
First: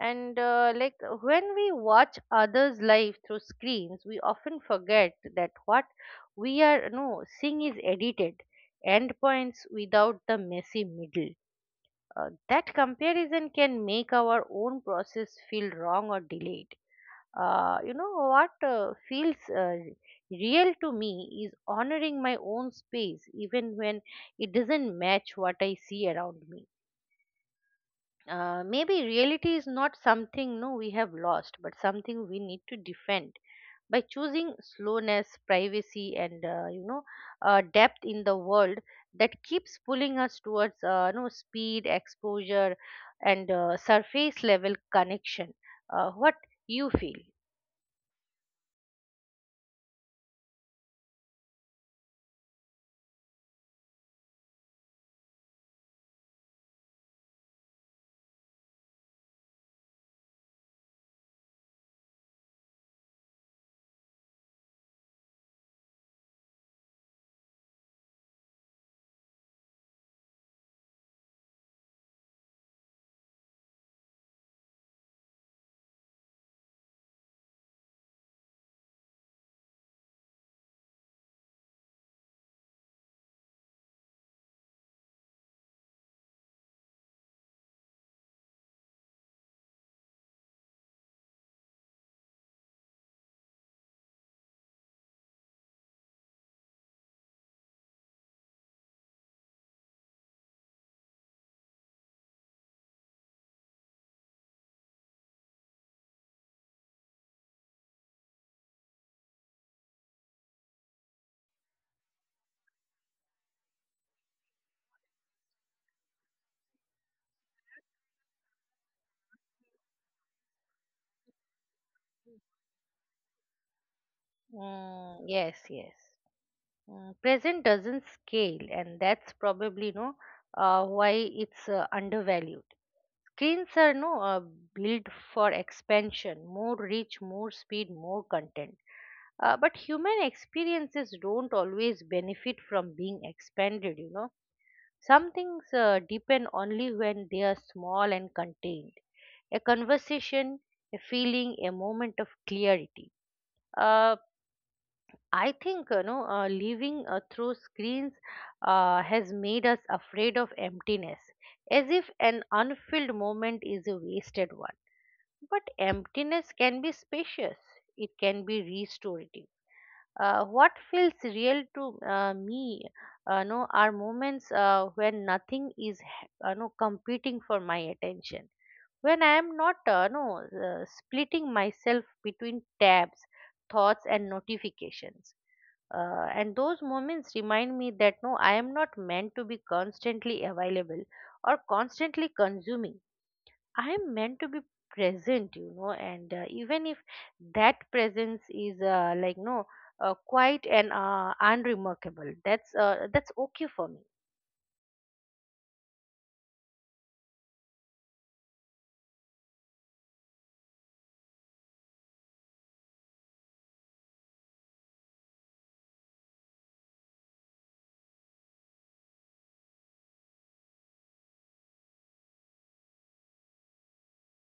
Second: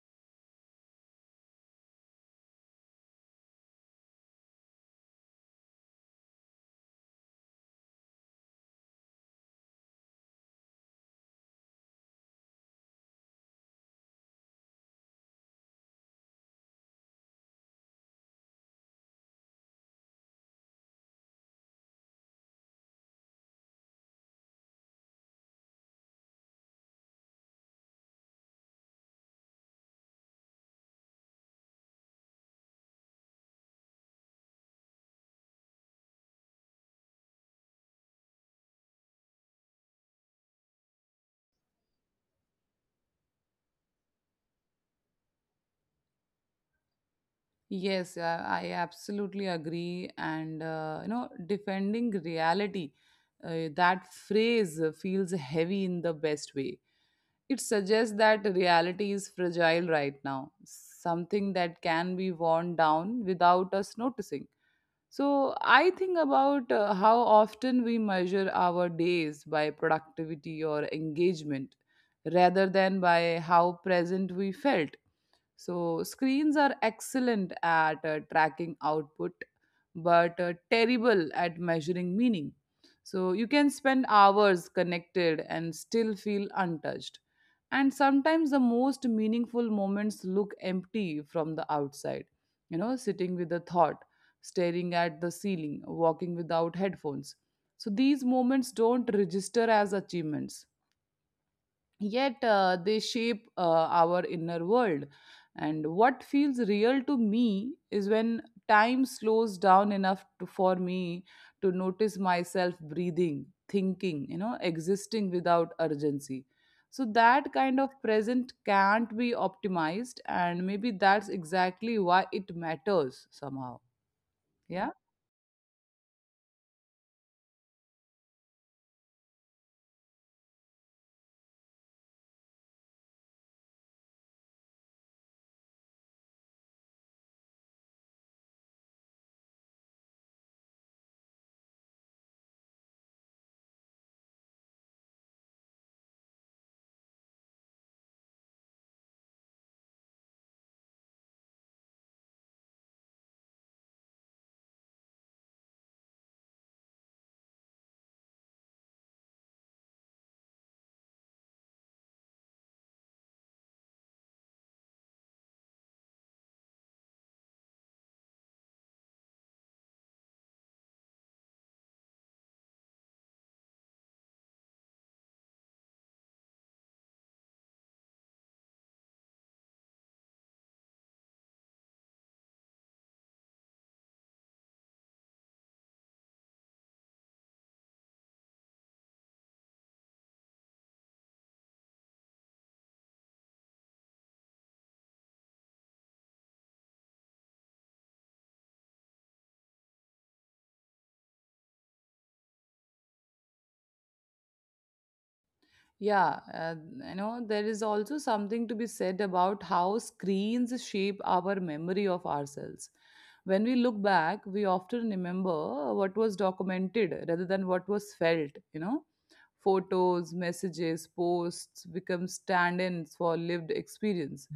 S2: And uh, like when we watch others' life through screens, we often forget that what we are no seeing is edited endpoints without the messy middle. Uh, that comparison can make our own process feel wrong or delayed. Uh, you know what uh, feels uh, real to me is honoring my own space, even when it doesn't match what I see around me. Uh, maybe reality is not something no we have lost, but something we need to defend by choosing slowness, privacy, and uh, you know uh, depth, in the world that keeps pulling us towards uh, you know speed, exposure, and uh, surface level connection. Uh, what you feel?
S1: Yes, yeah, I absolutely agree. And uh, you know, defending reality, uh, that phrase feels heavy in the best way. It suggests that reality is fragile right now, something that can be worn down without us noticing. So I think about uh, how often we measure our days by productivity or engagement rather than by how present we felt. So screens are excellent at uh, tracking output, but uh, terrible at measuring meaning. So you can spend hours connected and still feel untouched. And sometimes the most meaningful moments look empty from the outside, you know, sitting with a thought, staring at the ceiling, walking without headphones. So these moments don't register as achievements, yet uh, they shape uh, our inner world. And what feels real to me is when time slows down enough to, for me to notice myself breathing, thinking, you know, existing without urgency. So that kind of present can't be optimized, and maybe that's exactly why it matters somehow. Yeah.
S2: Mm, yes, yes. Mm, present doesn't scale, and that's probably no, uh, why it's uh, undervalued. Screens are no uh, built for expansion: more reach, more speed, more content. Uh, but human experiences don't always benefit from being expanded, you know. Some things uh, deepen only when they are small and contained. A conversation, a feeling, a moment of clarity. Uh, I think, you know, uh, living uh, through screens uh, has made us afraid of emptiness, as if an unfilled moment is a wasted one. But emptiness can be spacious. It can be restorative. Uh, what feels real to uh, me, uh, no, are moments uh, when nothing is, h- uh, no, competing for my attention. When I am not, uh, no, uh, splitting myself between tabs, thoughts, and notifications. Uh, and those moments remind me that no, I am not meant to be constantly available or constantly consuming. I'm meant to be present, you know, and uh, even if that presence is uh, like no, uh, quite and uh, unremarkable, that's uh, that's okay for me.
S1: Yeah, uh, you know, there is also something to be said about how screens shape our memory of ourselves. When we look back, we often remember what was documented rather than what was felt, you know. Photos, messages, posts become stand ins for lived experience.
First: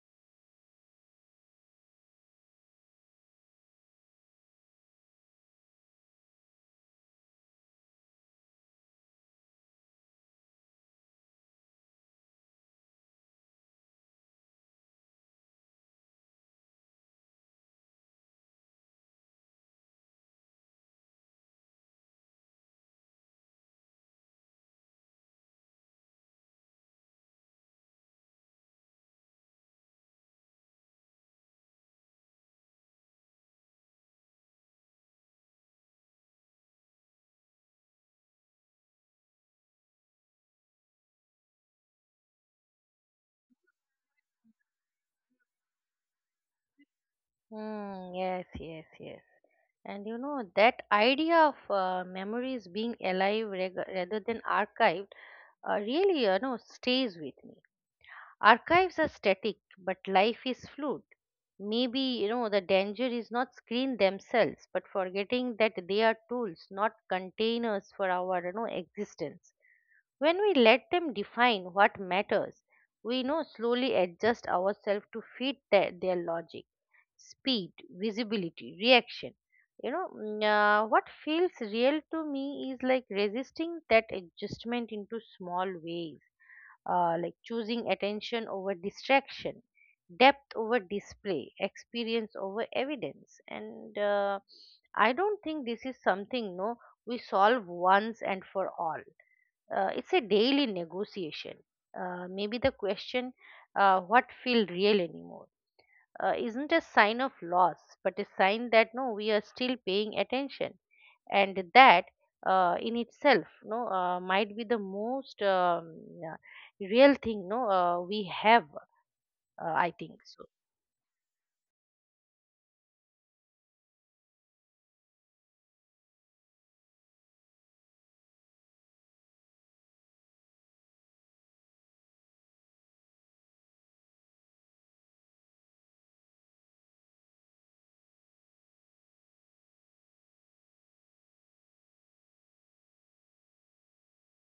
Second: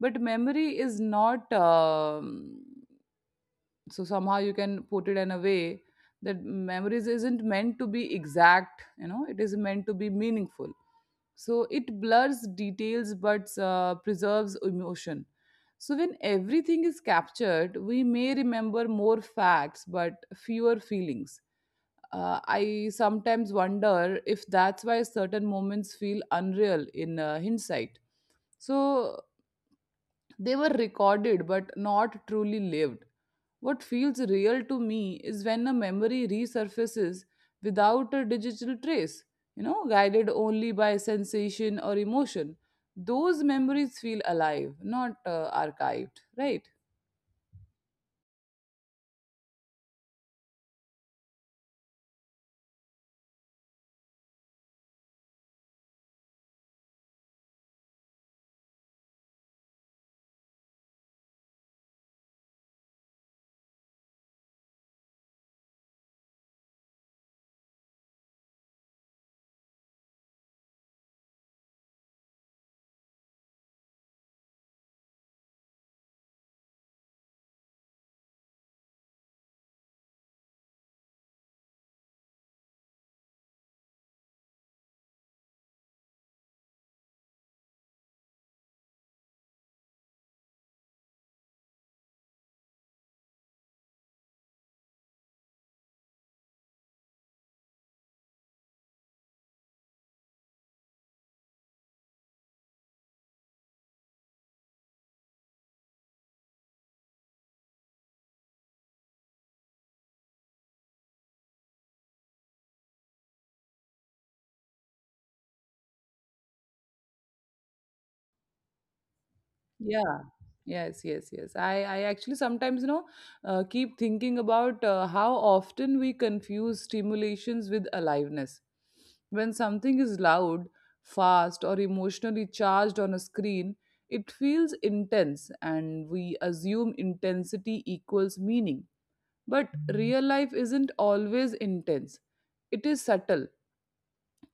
S1: But memory is not, um, so somehow you can put it in a way that memories isn't meant to be exact, you know, it is meant to be meaningful. So it blurs details but uh, preserves emotion. So when everything is captured, we may remember more facts but fewer feelings. uh, I sometimes wonder if that's why certain moments feel unreal in uh, hindsight. So they were recorded but not truly lived. What feels real to me is when a memory resurfaces without a digital trace, you know, guided only by sensation or emotion. Those memories feel alive, not uh, archived, right?
S2: Hmm. Yes, yes, yes. And you know that idea of uh, memories being alive reg- rather than archived uh, really, you know, stays with me. Archives are static, but life is fluid. Maybe, you know, the danger is not screen themselves, but forgetting that they are tools, not containers for our, you know, existence. When we let them define what matters, we you know slowly adjust ourselves to fit their, their logic: speed, visibility, reaction. You know, mm, uh, what feels real to me is like resisting that adjustment into small ways, uh, like choosing attention over distraction, depth over display, experience over evidence. And uh, I don't think this is something no we solve once and for all. Uh, it's a daily negotiation. Uh, maybe the question, uh, what feel real anymore, uh, isn't a sign of loss, but a sign that no, we are still paying attention, and that, uh, in itself, no, uh, might be the most um, yeah, real thing, no, uh, we have. Uh, I
S1: Yeah.
S2: think so.
S1: Yes, yes, yes. I, I actually sometimes, you know, uh, keep thinking about uh, how often we confuse stimulations with aliveness. When something is loud, fast, or emotionally charged on a screen, it feels intense, and we assume intensity equals meaning. But real life isn't always intense, it is subtle.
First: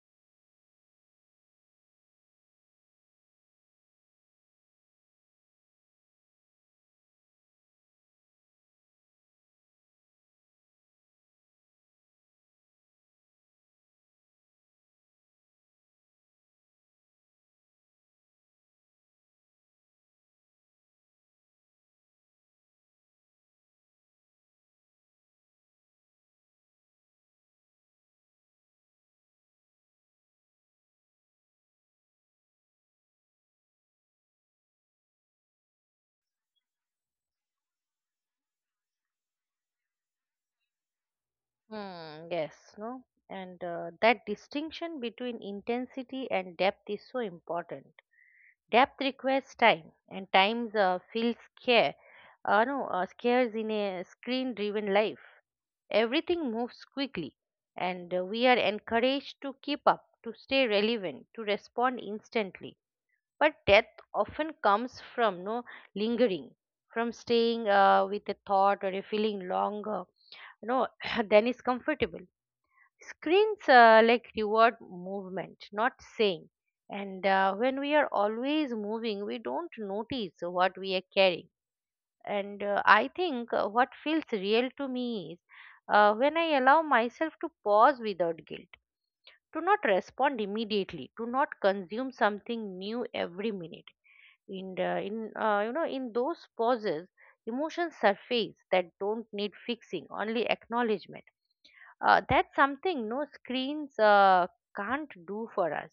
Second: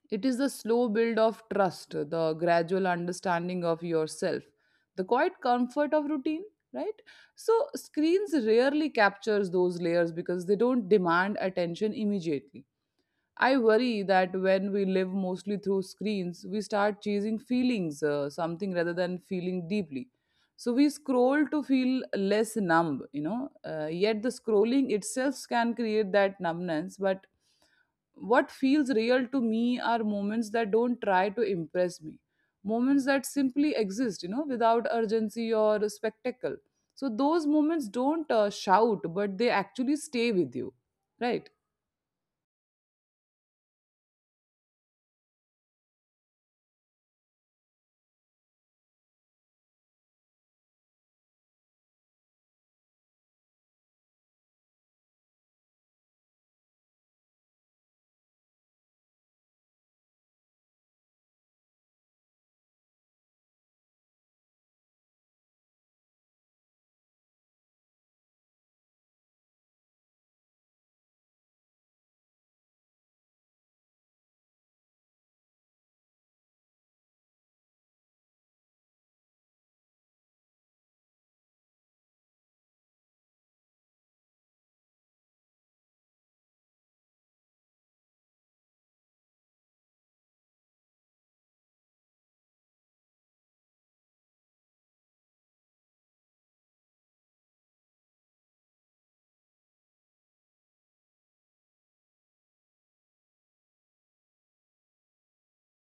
S1: It is the slow build of trust, the gradual understanding of yourself, the quiet comfort of routine, right? So screens rarely captures those layers because they don't demand attention immediately. I worry that when we live mostly through screens, we start chasing feelings, uh, something rather than feeling deeply. So we scroll to feel less numb, you know. Uh, yet the scrolling itself can create that numbness. But what feels real to me are moments that don't try to impress me, moments that simply exist, you know, without urgency or spectacle. So those moments don't uh, shout, but they actually stay with you, right?
S2: Hmm, yes, no, and uh, that distinction between intensity and depth is so important. Depth requires time, and times uh, feels care. Uh, no, uh, scares in a screen-driven life. Everything moves quickly, and uh, we are encouraged to keep up, to stay relevant, to respond instantly. But death often comes from no lingering, from staying uh, with a thought or a feeling longer, you know, than is comfortable. Screens uh, like reward movement, not saying. And uh, when we are always moving, we don't notice what we are carrying. And uh, I think uh, what feels real to me is uh, when I allow myself to pause without guilt, to not respond immediately, to not consume something new every minute. In the, in uh, you know in those pauses, emotions surface that don't need fixing, only acknowledgement. Uh, that's something no screens uh, can't do for us.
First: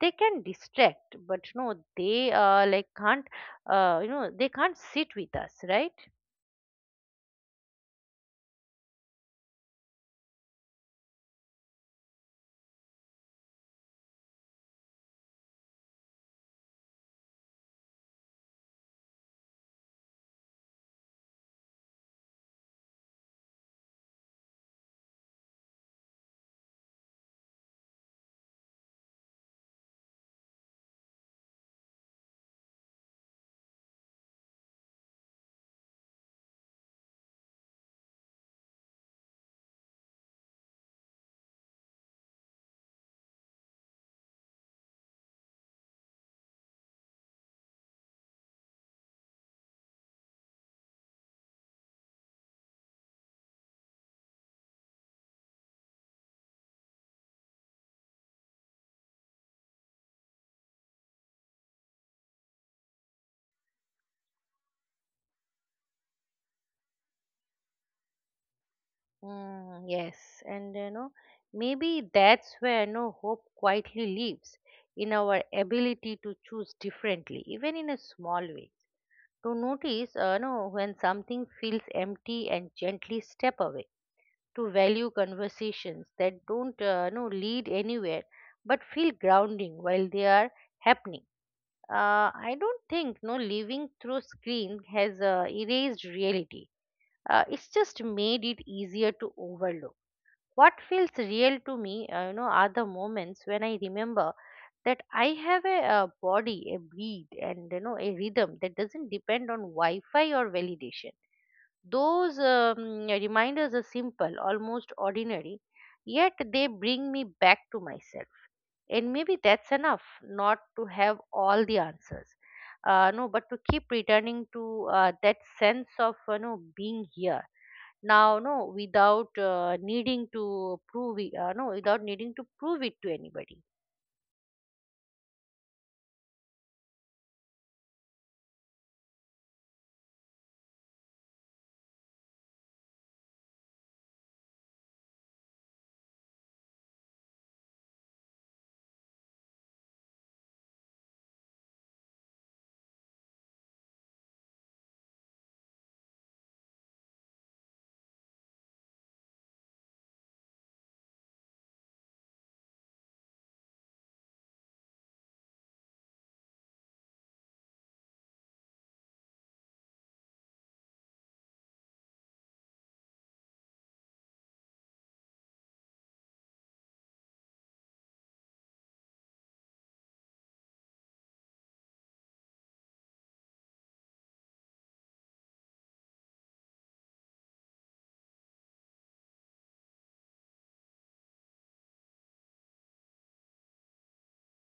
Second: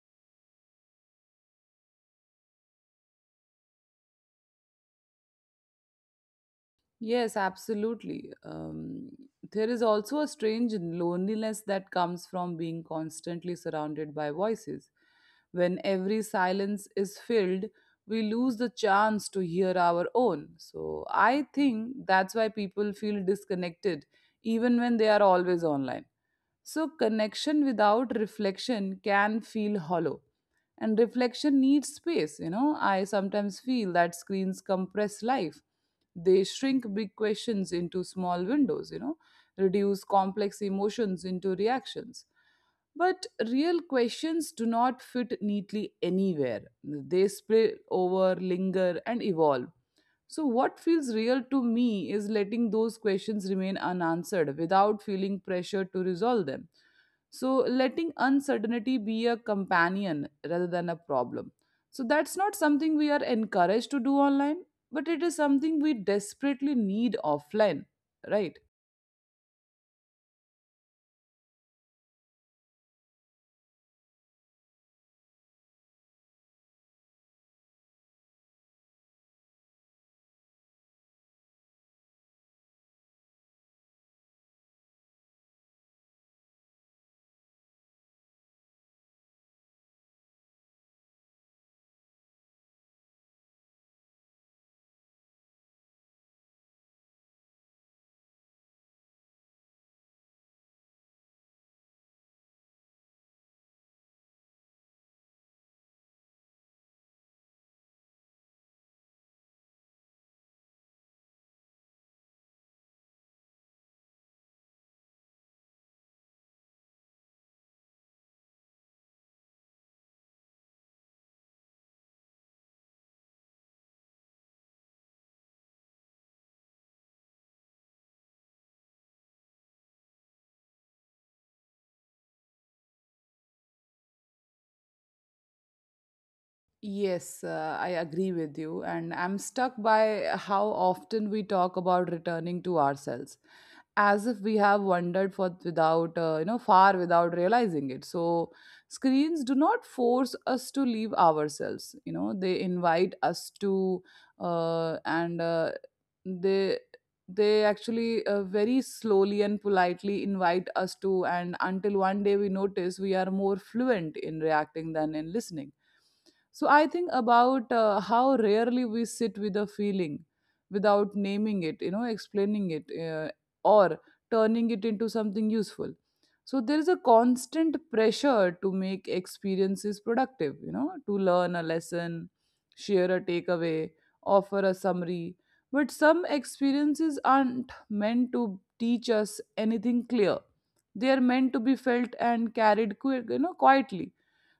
S2: They can distract, but no, they uh, like can't. Uh, you know they can't sit with us, right?
S1: Yes, absolutely. Um, there is also a strange loneliness that comes from being constantly surrounded by voices. When every silence is filled, we lose the chance to hear our own. So I think that's why people feel disconnected even when they are always online. So connection without reflection can feel hollow, and reflection needs space, you know. I sometimes feel that screens compress life. They shrink big questions into small windows, you know, reduce complex emotions into reactions. But real questions do not fit neatly anywhere. They spill over, linger, and evolve. So what feels real to me is letting those questions remain unanswered without feeling pressure to resolve them. So letting uncertainty be a companion rather than a problem. So that's not something we are encouraged to do online, but it is something we desperately need offline, right?
S2: Mm, yes, and you know, maybe that's where no hope quietly lives, in our ability to choose differently, even in a small way. To notice, uh, no, when something feels empty and gently step away. To value conversations that don't, uh, no, lead anywhere, but feel grounding while they are happening. Uh, I don't think no living through screen has uh, erased reality. Uh, it's just made it easier to overlook what feels real to me. Uh, you know, are the moments when I remember that I have a, uh body, a breed, and you know, a rhythm that doesn't depend on Wi-Fi or validation. Those um, reminders are simple, almost ordinary, yet they bring me back to myself. And maybe that's enough, not to have all the answers. Uh, no, but to keep returning to uh, that sense of you know being here now, no, without uh, needing to prove it, uh, no, without needing to prove it to anybody.
S1: Yes, uh, I agree with you. And I'm stuck by how often we talk about returning to ourselves, as if we have wandered for without uh, you know far without realizing it. So screens do not force us to leave ourselves, you know, they invite us to, uh, and uh, they they actually uh, very slowly and politely invite us to, and until one day we notice we are more fluent in reacting than in listening. So I think about uh, how rarely we sit with a feeling without naming it, you know, explaining it, uh, or turning it into something useful. So there is a constant pressure to make experiences productive, you know, to learn a lesson, share a takeaway, offer a summary. But some experiences aren't meant to teach us anything clear. They are meant to be felt and carried qui- you know, quietly.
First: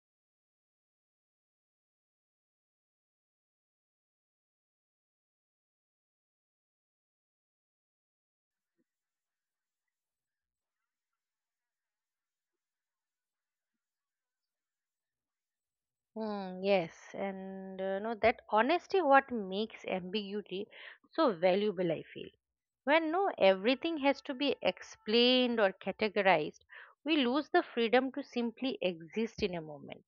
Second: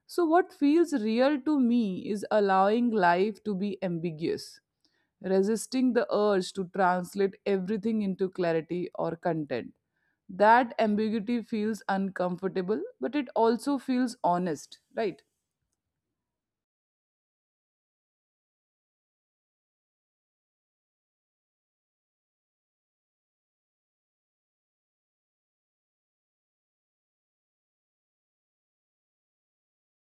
S1: So what feels real to me is allowing life to be ambiguous, resisting the urge to translate everything into clarity or content. That ambiguity feels uncomfortable, but it also feels honest, right?
S2: Hmm, yes, and uh, no, that honesty what makes ambiguity so valuable, I feel. When no everything has to be explained or categorized, we lose the freedom to simply exist in a moment.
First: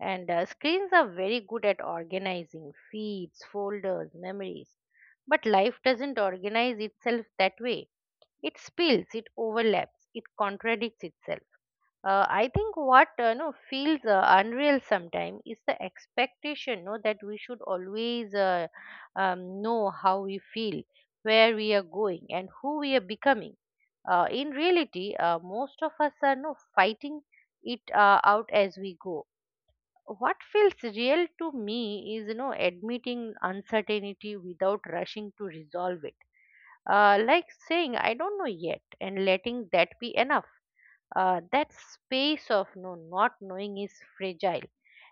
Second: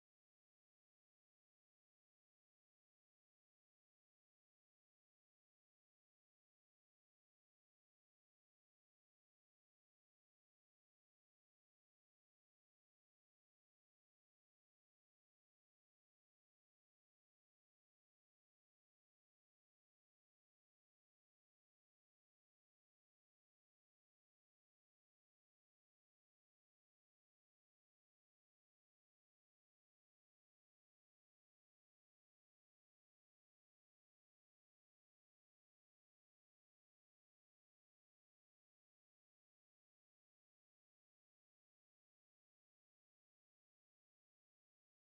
S2: And uh, screens are very good at organizing feeds, folders, memories, but life doesn't organize itself that way. It spills, it overlaps, it contradicts itself. uh, I think what uh, no feels uh, unreal sometimes is the expectation no that we should always uh, um, know how we feel, where we are going, and who we are becoming. Uh, in reality, uh, most of us are no fighting it uh, out as we go. What feels real to me is you know admitting uncertainty without rushing to resolve it, uh, like saying "I don't know yet" and letting that be enough. Uh, that space of no not knowing is fragile,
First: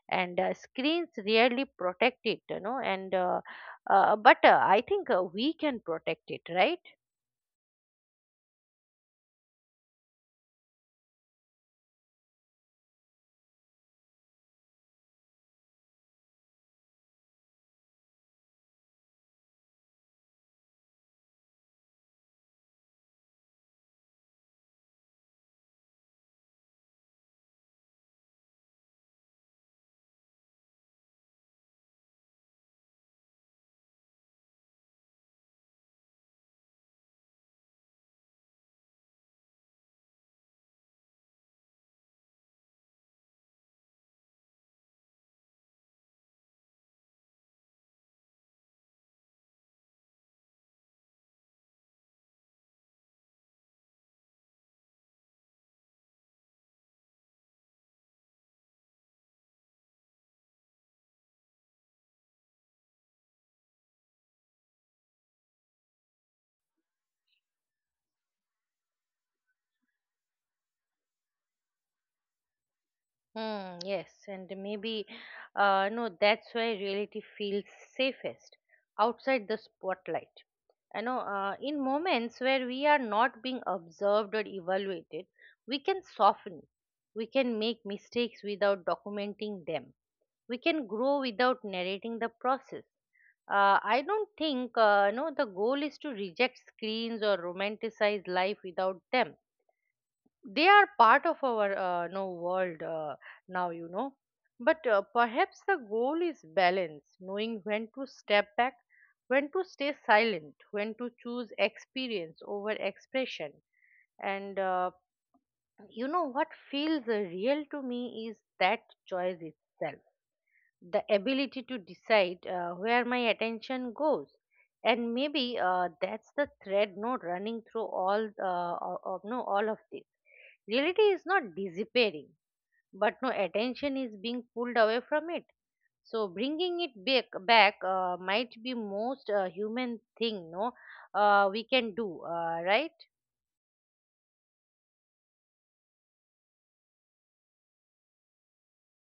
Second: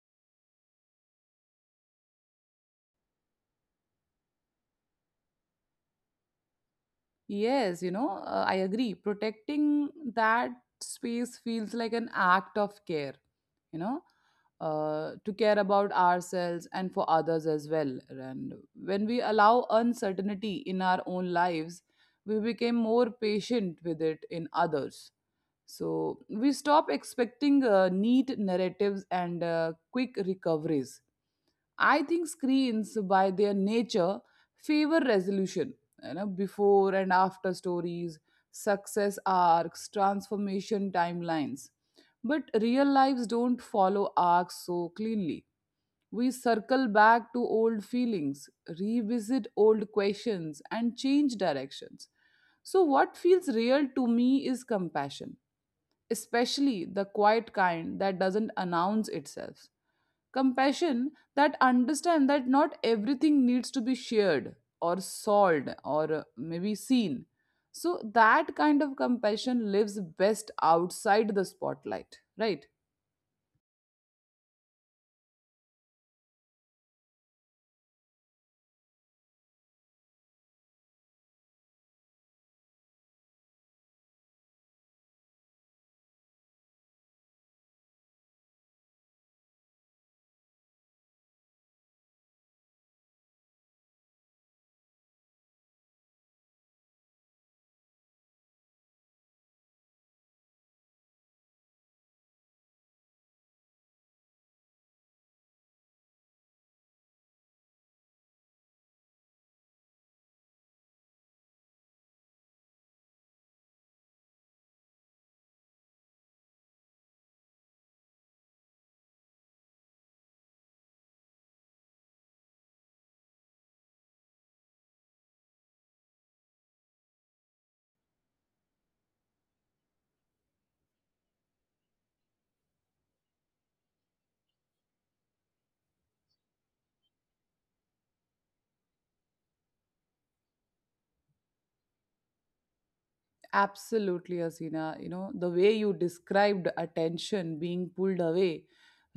S2: and uh, screens rarely protect it, you know and uh, uh, but uh, I think uh, we can protect it, right?
S1: Yes, you know, uh, I agree. Protecting that space feels like an act of care, you know, uh, to care about ourselves and for others as well. And when we allow uncertainty in our own lives, we become more patient with it in others. So we stop expecting uh, neat narratives and uh, quick recoveries. I think screens, by their nature, favor resolution. You know, before and after stories, success arcs, transformation timelines. But real lives don't follow arcs so cleanly. We circle back to old feelings, revisit old questions, and change directions. So what feels real to me is compassion, especially the quiet kind that doesn't announce itself. Compassion that understands that not everything needs to be shared or solved or uh, maybe seen. So that kind of compassion lives best outside the spotlight, right?
S2: Hmm, yes, and maybe uh, no, that's why reality feels safest outside the spotlight. You know uh, in moments where we are not being observed or evaluated, we can soften. We can make mistakes without documenting them. We can grow without narrating the process. uh, I don't think, uh, no, the goal is to reject screens or romanticize life without them. They are part of our uh, no world uh, now, you know but uh, perhaps the goal is balance: knowing when to step back, when to stay silent, when to choose experience over expression. And uh, you know what feels uh, real to me is that choice itself, the ability to decide uh, where my attention goes. And maybe uh, that's the thread, no, running through all uh, of, no all of this. Reality is not disappearing, but no attention is being pulled away from it. So bringing it back, back, uh, might be most uh, human thing, no, uh, we can do, uh, right?
S1: Absolutely, Asina. You know, the way you described attention being pulled away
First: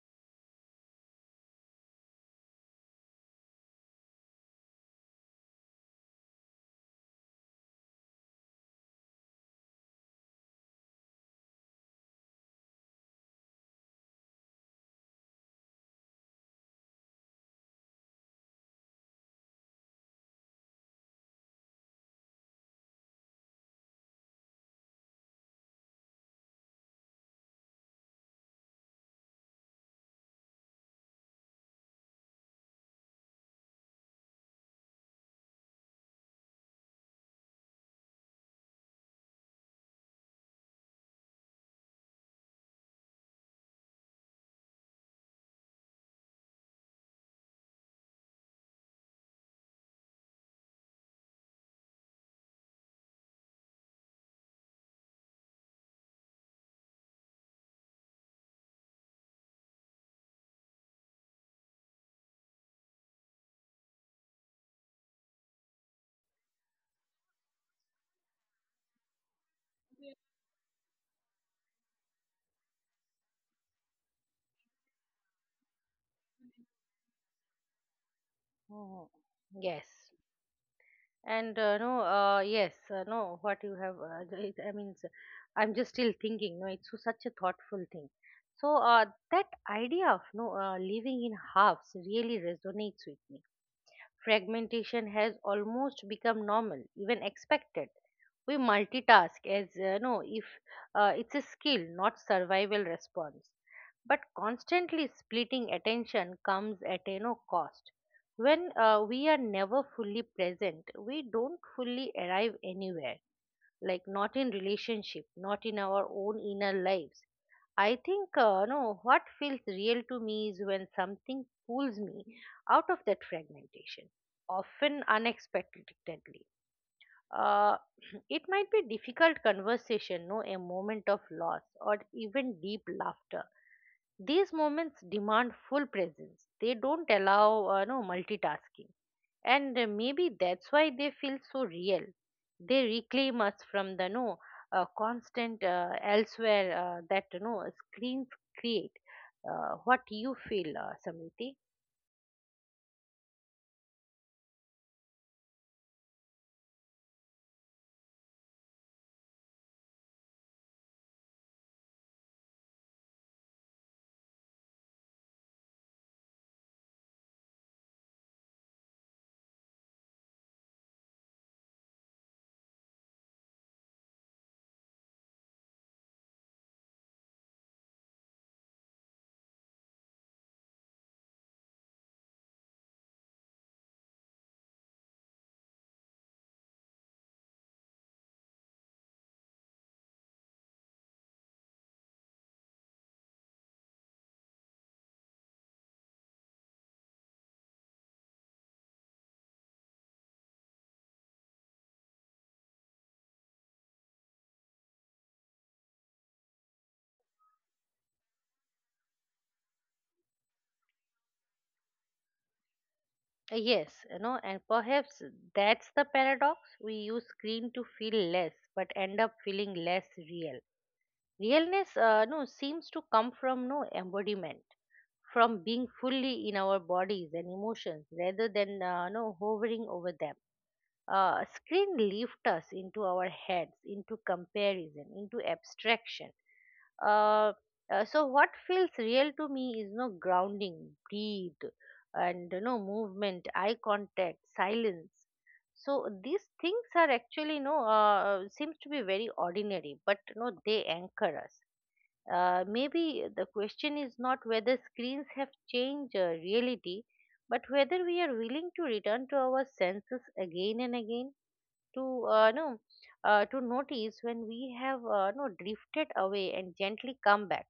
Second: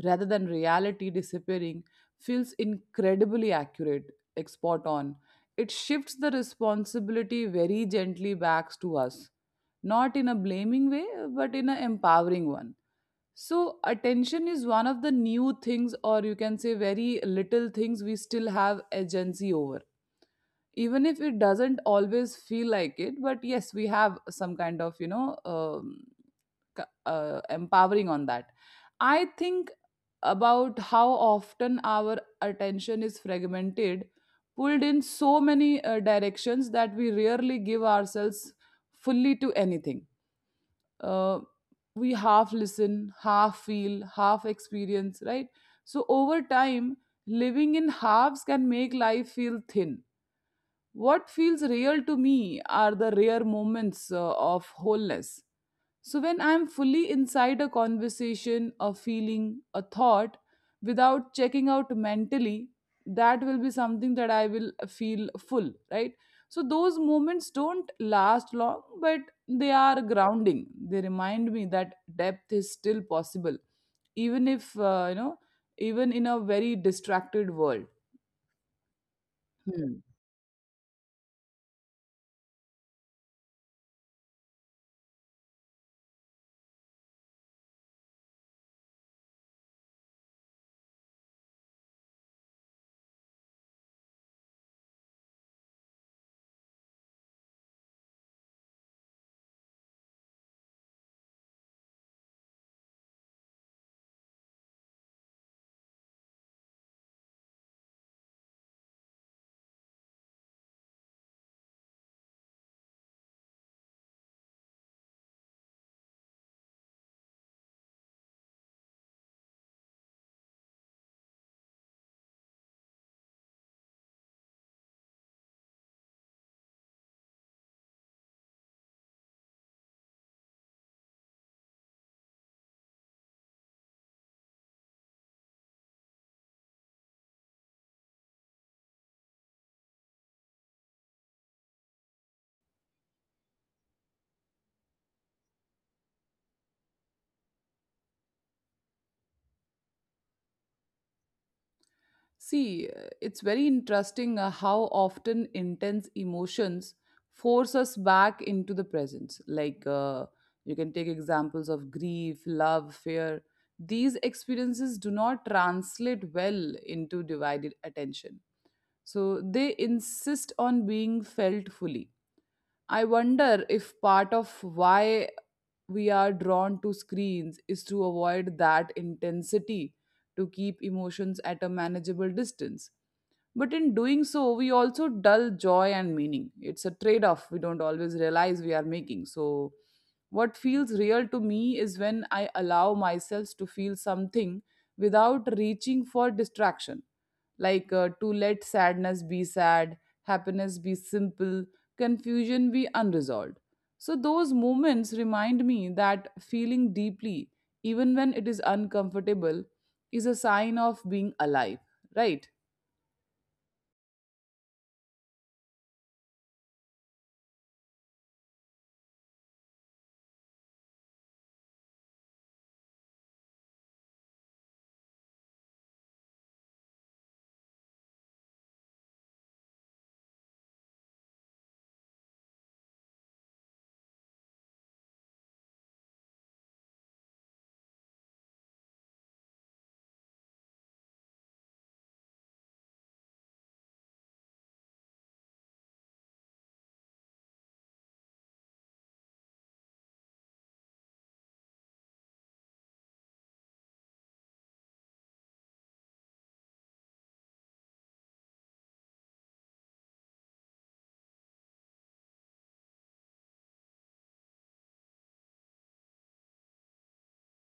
S1: rather than reality disappearing feels incredibly accurate, like spot on. It shifts the responsibility very gently back to us, not in a blaming way, but in an empowering one. So, attention is one of the new things, or you can say very little things we still have agency over even if it doesn't always feel like it, but yes, we have some kind of you know um, c- uh, empowering on that, I think about how often our attention is fragmented, pulled in so many uh, directions that we rarely give ourselves fully to anything. uh, we half listen, half feel, half experience, right? So over time, living in halves can make life feel thin. What feels real to me are the rare moments uh, of wholeness. So, when I'm fully inside a conversation, a feeling, a thought, without checking out mentally, that will be something that I will feel full, right? So, those moments don't last long, but they are grounding. They remind me that depth is still possible, even if, uh, you know, even in a very distracted world.
S2: Mhm.
S1: Hmm.
S2: Yes. And uh, no, uh, yes, uh, no, what you have, uh, j- it, I mean, s- I'm just still thinking, no, it's so- such a thoughtful thing. So uh, that idea of no uh, living in halves really resonates with me. Fragmentation has almost become normal, even expected. We multitask as uh, no, if uh, it's a skill, not survival response. But constantly splitting attention comes at a no cost. When uh, we are never fully present, we don't fully arrive anywhere, like not in relationship, not in our own inner lives. I think uh, no, what feels real to me is when something pulls me out of that fragmentation, often unexpectedly. uh, it might be difficult conversation, no, a moment of loss, or even deep laughter. These moments demand full presence. They don't allow uh, no multitasking. And uh, maybe that's why they feel so real. They reclaim us from the no uh, constant uh, elsewhere uh, that no screens create. Uh, what you feel, uh, Samriti?
S1: See, uh, it's very interesting uh, how often intense emotions force us back into the present. Like uh, you can take examples of grief, love, fear. These experiences do not translate well into divided attention. So they insist on being felt fully. I wonder if part of why we are drawn to screens is to avoid that intensity, to keep emotions at a manageable distance, but in doing so, we also dull joy and meaning. It's a trade off we don't always realize we are making. So, what feels real to me is when I allow myself to feel something without reaching for distraction. Like uh, to let sadness be sad, happiness be simple, confusion be unresolved. So, those moments remind me that feeling deeply, even when it is uncomfortable, is a sign of being alive, right?
S2: Uh, Yes, you know, and perhaps that's the paradox. We use screen to feel less, but end up feeling less real. Realness, uh, no, seems to come from no embodiment, from being fully in our bodies and emotions, rather than uh, no hovering over them uh, Screen lift us into our heads, into comparison, into abstraction. Uh, uh, so what feels real to me is no grounding, breathe, and no movement, eye contact, silence. So these things are actually no uh, seems to be very ordinary, but no they anchor us. Uh, maybe the question is not whether screens have changed uh, reality, but whether we are willing to return to our senses again and again, to uh, no, uh, to notice when we have uh, no drifted away and gently come back.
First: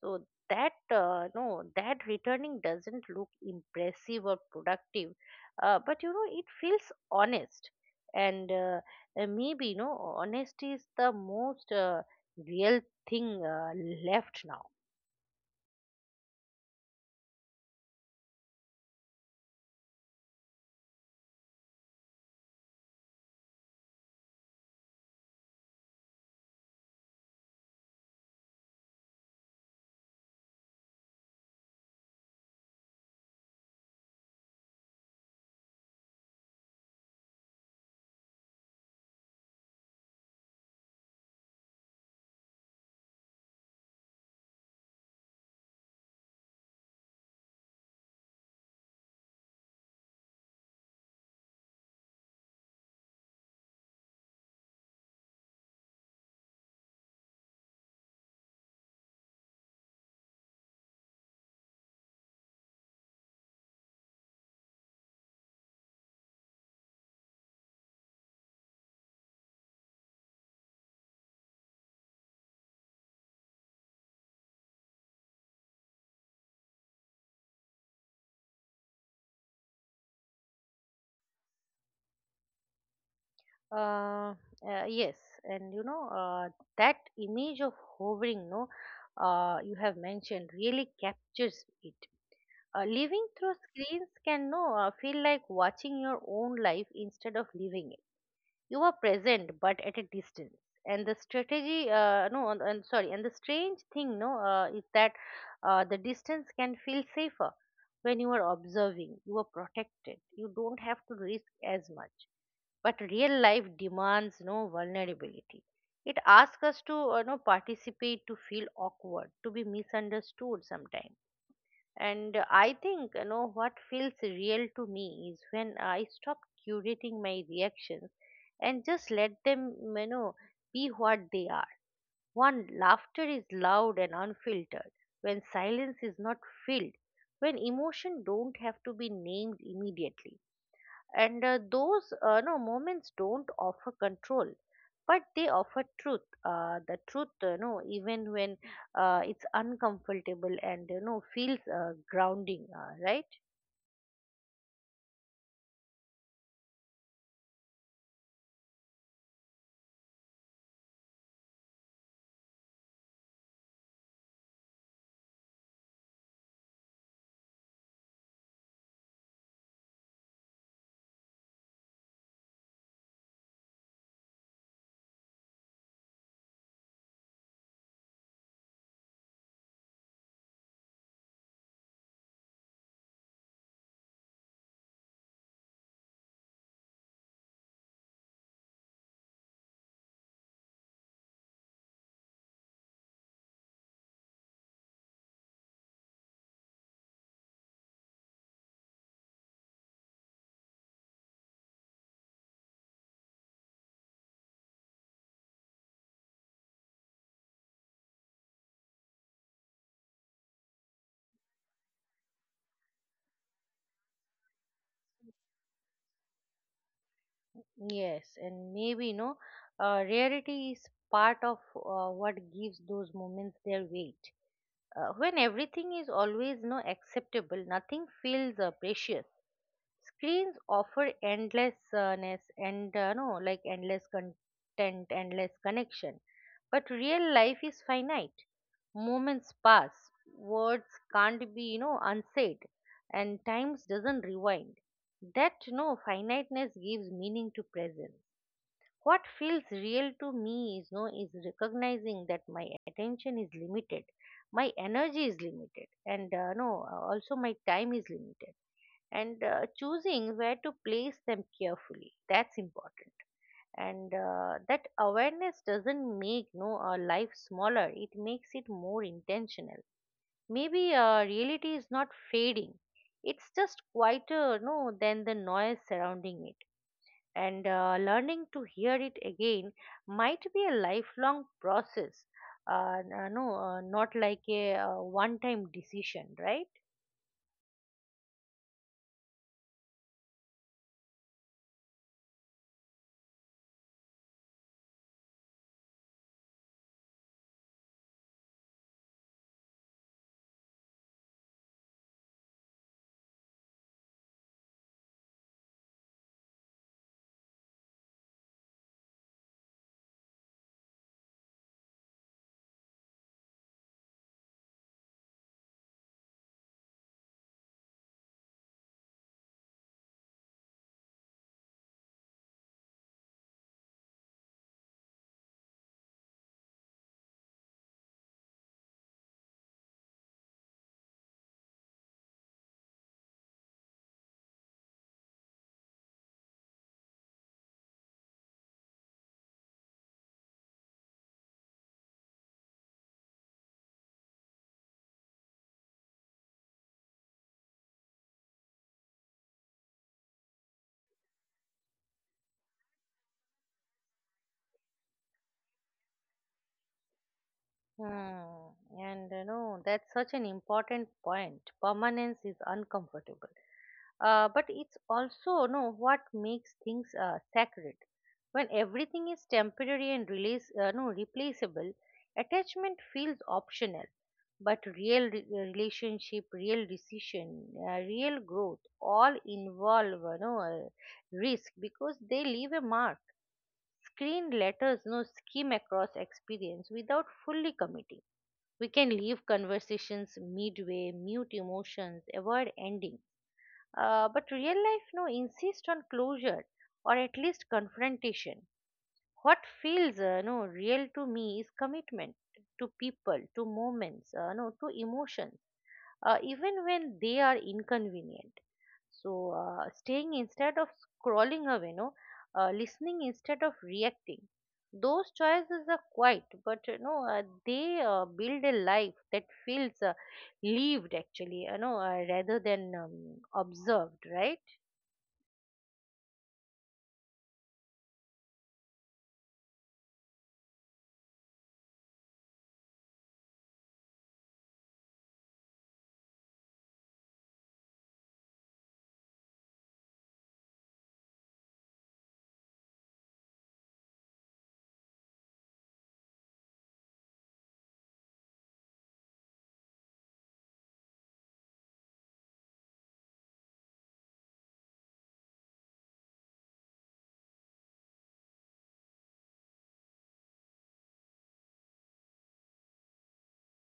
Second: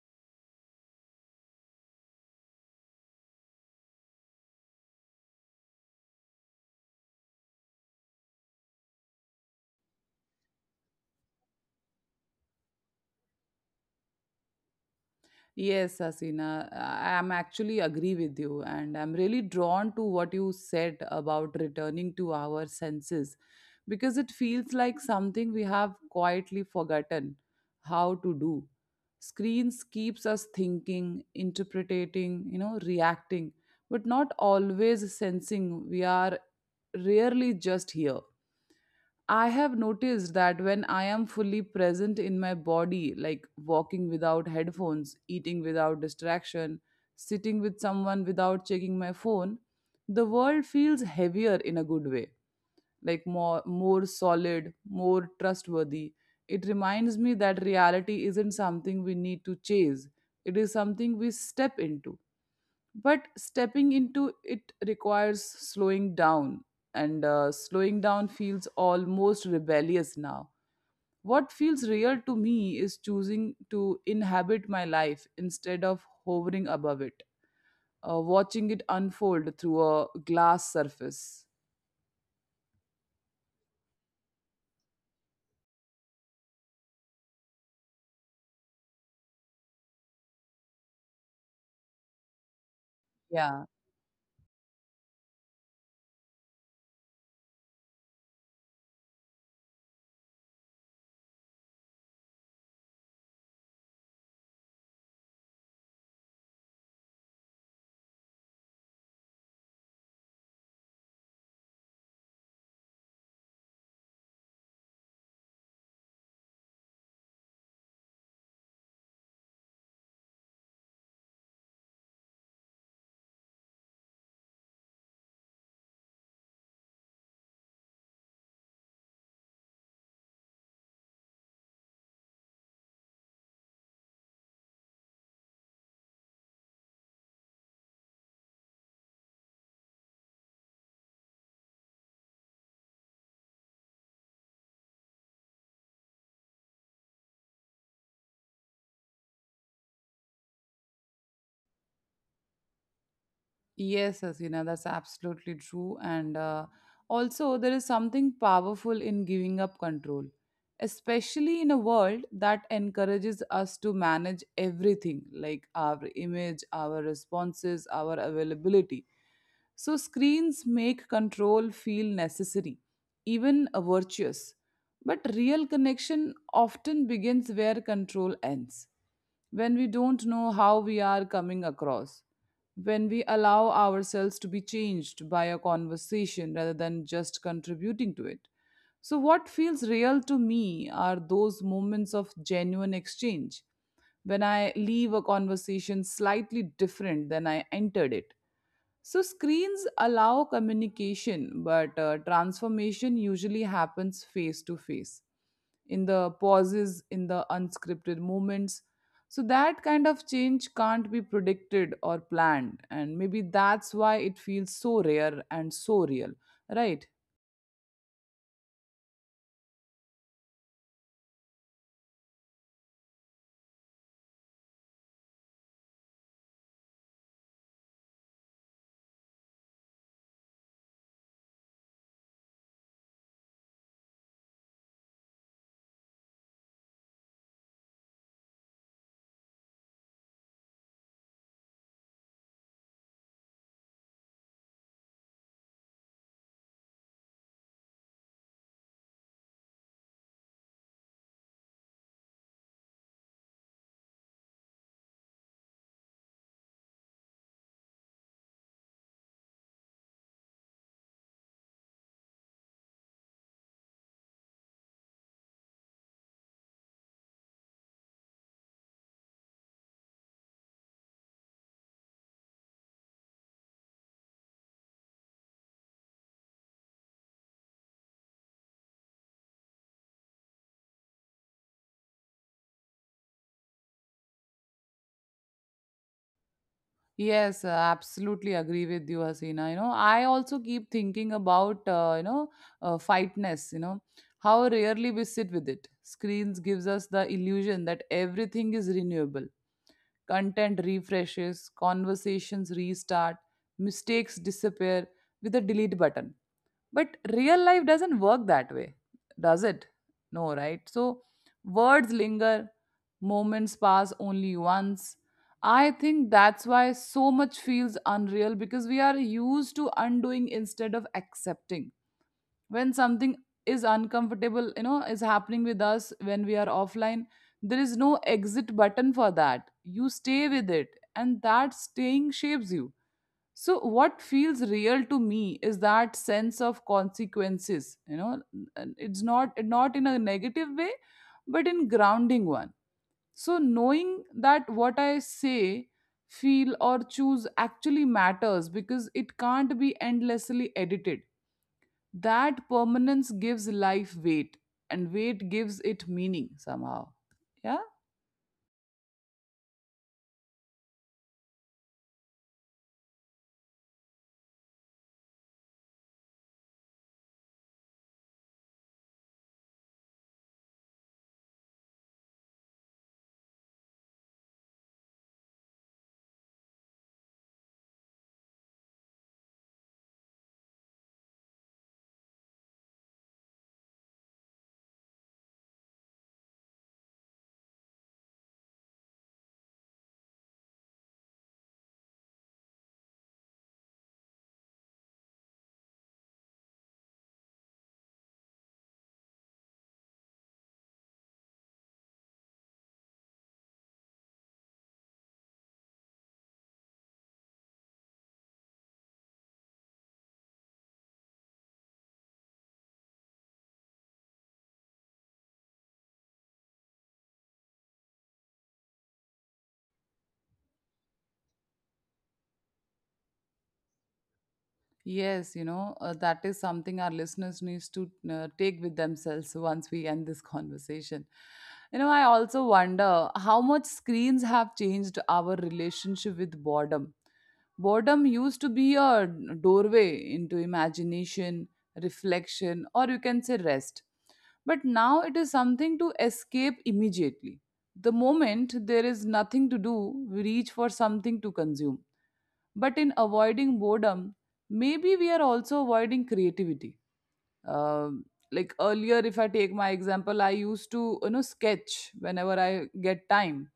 S2: So that uh, no that returning doesn't look impressive or productive, uh, but you know it feels honest, and uh, uh, maybe no honesty is the most uh, real thing uh, left now.
S1: Yes, Asina, I am actually agree with you, and I'm really drawn to what you said about returning to our senses because it feels like something we have quietly forgotten how to do. Screens keeps us thinking, interpreting, you know, reacting, but not always sensing. We are rarely just here. I have noticed that when I am fully present in my body, like walking without headphones, eating without distraction, sitting with someone without checking my phone, the world feels heavier in a good way, like more, more solid, more trustworthy. It reminds me that reality isn't something we need to chase, it is something we step into, but stepping into it requires slowing down, and uh, slowing down feels almost rebellious now. What feels real to me is choosing to inhabit my life instead of hovering above it, uh, watching it unfold through a glass surface.
S2: Uh, uh, yes, and you know, uh, that image of hovering, no, uh, you have mentioned, really captures it. Uh, living through
S1: Yeah.
S2: screens can no uh, feel like watching your own life instead of living it. You are present, but at a distance. And the strategy, uh, no, and and sorry, and the strange thing, no, uh, is that uh, the distance can feel safer. When you are observing, you are protected. You don't have to risk as much. But real life demands no vulnerability. It asks us to, uh, no, participate, to feel awkward, to be misunderstood sometimes. And I think, you know, what feels real to me is when I stop curating my reactions and just let them, you know, be what they are. One, laughter is loud and unfiltered, when silence is not filled, when emotion don't have to be named immediately, and uh, those uh, no moments don't offer control, but they offer truth uh, the truth, uh, no even when uh, it's uncomfortable, and you know feels uh, grounding, uh, right?
S1: Yes, Asina, that's absolutely true. And uh, also, there is something powerful in giving up control, especially in a world that encourages us to manage everything like our image, our responses, our availability. So, screens make control feel necessary, even uh, virtuous. But real connection often begins where control ends, when we don't know how we are coming across, when we allow ourselves to be changed by a conversation rather than just contributing to it. So, what feels real to me are those moments of genuine exchange, when I leave a conversation slightly different than I entered it. So, screens allow communication, but uh, transformation usually happens face to face, in the pauses, in the unscripted moments. So that kind of change can't be predicted or planned. And maybe that's why it feels so rare and so real, right?
S2: Yes, and maybe no. Know, uh, rarity is part of uh, what gives those moments their weight. Uh, when everything is always no acceptable, nothing feels uh, precious. Screens offer endlessness, and uh, no, like endless content, endless connection. But real life is finite. Moments pass. Words can't be, you know, unsaid, and times doesn't rewind. That no finiteness gives meaning to presence. What feels real to me is no is recognizing that my attention is limited, my energy is limited, and, uh, no, also my time is limited, and uh, choosing where to place them carefully, that's important. And uh, that awareness doesn't make no our life smaller, it makes it more intentional. Maybe uh, reality is not fading, it's just quieter no than the noise surrounding it, and uh, learning to hear it again might be a lifelong process, uh, n- uh, no uh, not like a uh, one time decision, right?
S1: Yes, uh, absolutely agree with you, Hasina. You know, I also keep thinking about, uh, you know, uh, fightness, you know, how rarely we sit with it. Screens gives us the illusion that everything is renewable. Content refreshes, conversations restart, mistakes disappear with a delete button. But real life doesn't work that way, does it? No, right? So words linger, moments pass only once. I think that's why so much feels unreal, because we are used to undoing instead of accepting. When something is uncomfortable, you know, is happening with us, when we are offline, there is no exit button for that. You stay with it, and that staying shapes you. So what feels real to me is that sense of consequences, you know, and it's not, not in a negative way, but in grounding one. So knowing that what I say, feel, or choose actually matters because it can't be endlessly edited, that permanence gives life weight, and weight gives it meaning somehow. Yeah.
S2: Hmm. And you know, that's such an important point. Permanence is uncomfortable. Uh, but it's also, you know, what makes things uh, sacred. When everything is temporary and release, uh, no, replaceable, attachment feels optional. But real re- uh, relationship, real decision, uh, real growth, all involve, you know, uh, risk, because they leave a mark. Screen letters, no, skim across experience without fully committing. We can leave conversations midway, mute emotions, avoid ending. Uh, but real life, no, insist on closure, or at least confrontation. What feels, uh, no, real to me is commitment to people, to moments, uh, no, to emotions, uh, even when they are inconvenient. So, uh, staying instead of scrolling away, no, uh, listening instead of reacting. Those choices are quiet, but you know uh, they uh, build a life that feels uh, lived actually, you know, uh, rather than um, observed, right?
S1: Yes, you know, uh, that is something our listeners needs to uh, take with themselves once we end this conversation. You know, I also wonder how much screens have changed our relationship with boredom. Boredom used to be a doorway into imagination, reflection, or you can say rest. But now it is something to escape immediately. The moment there is nothing to do, we reach for something to consume, but in avoiding boredom, maybe we are also avoiding creativity. um, like earlier, if I take my example, I used to, you know, sketch whenever I get time.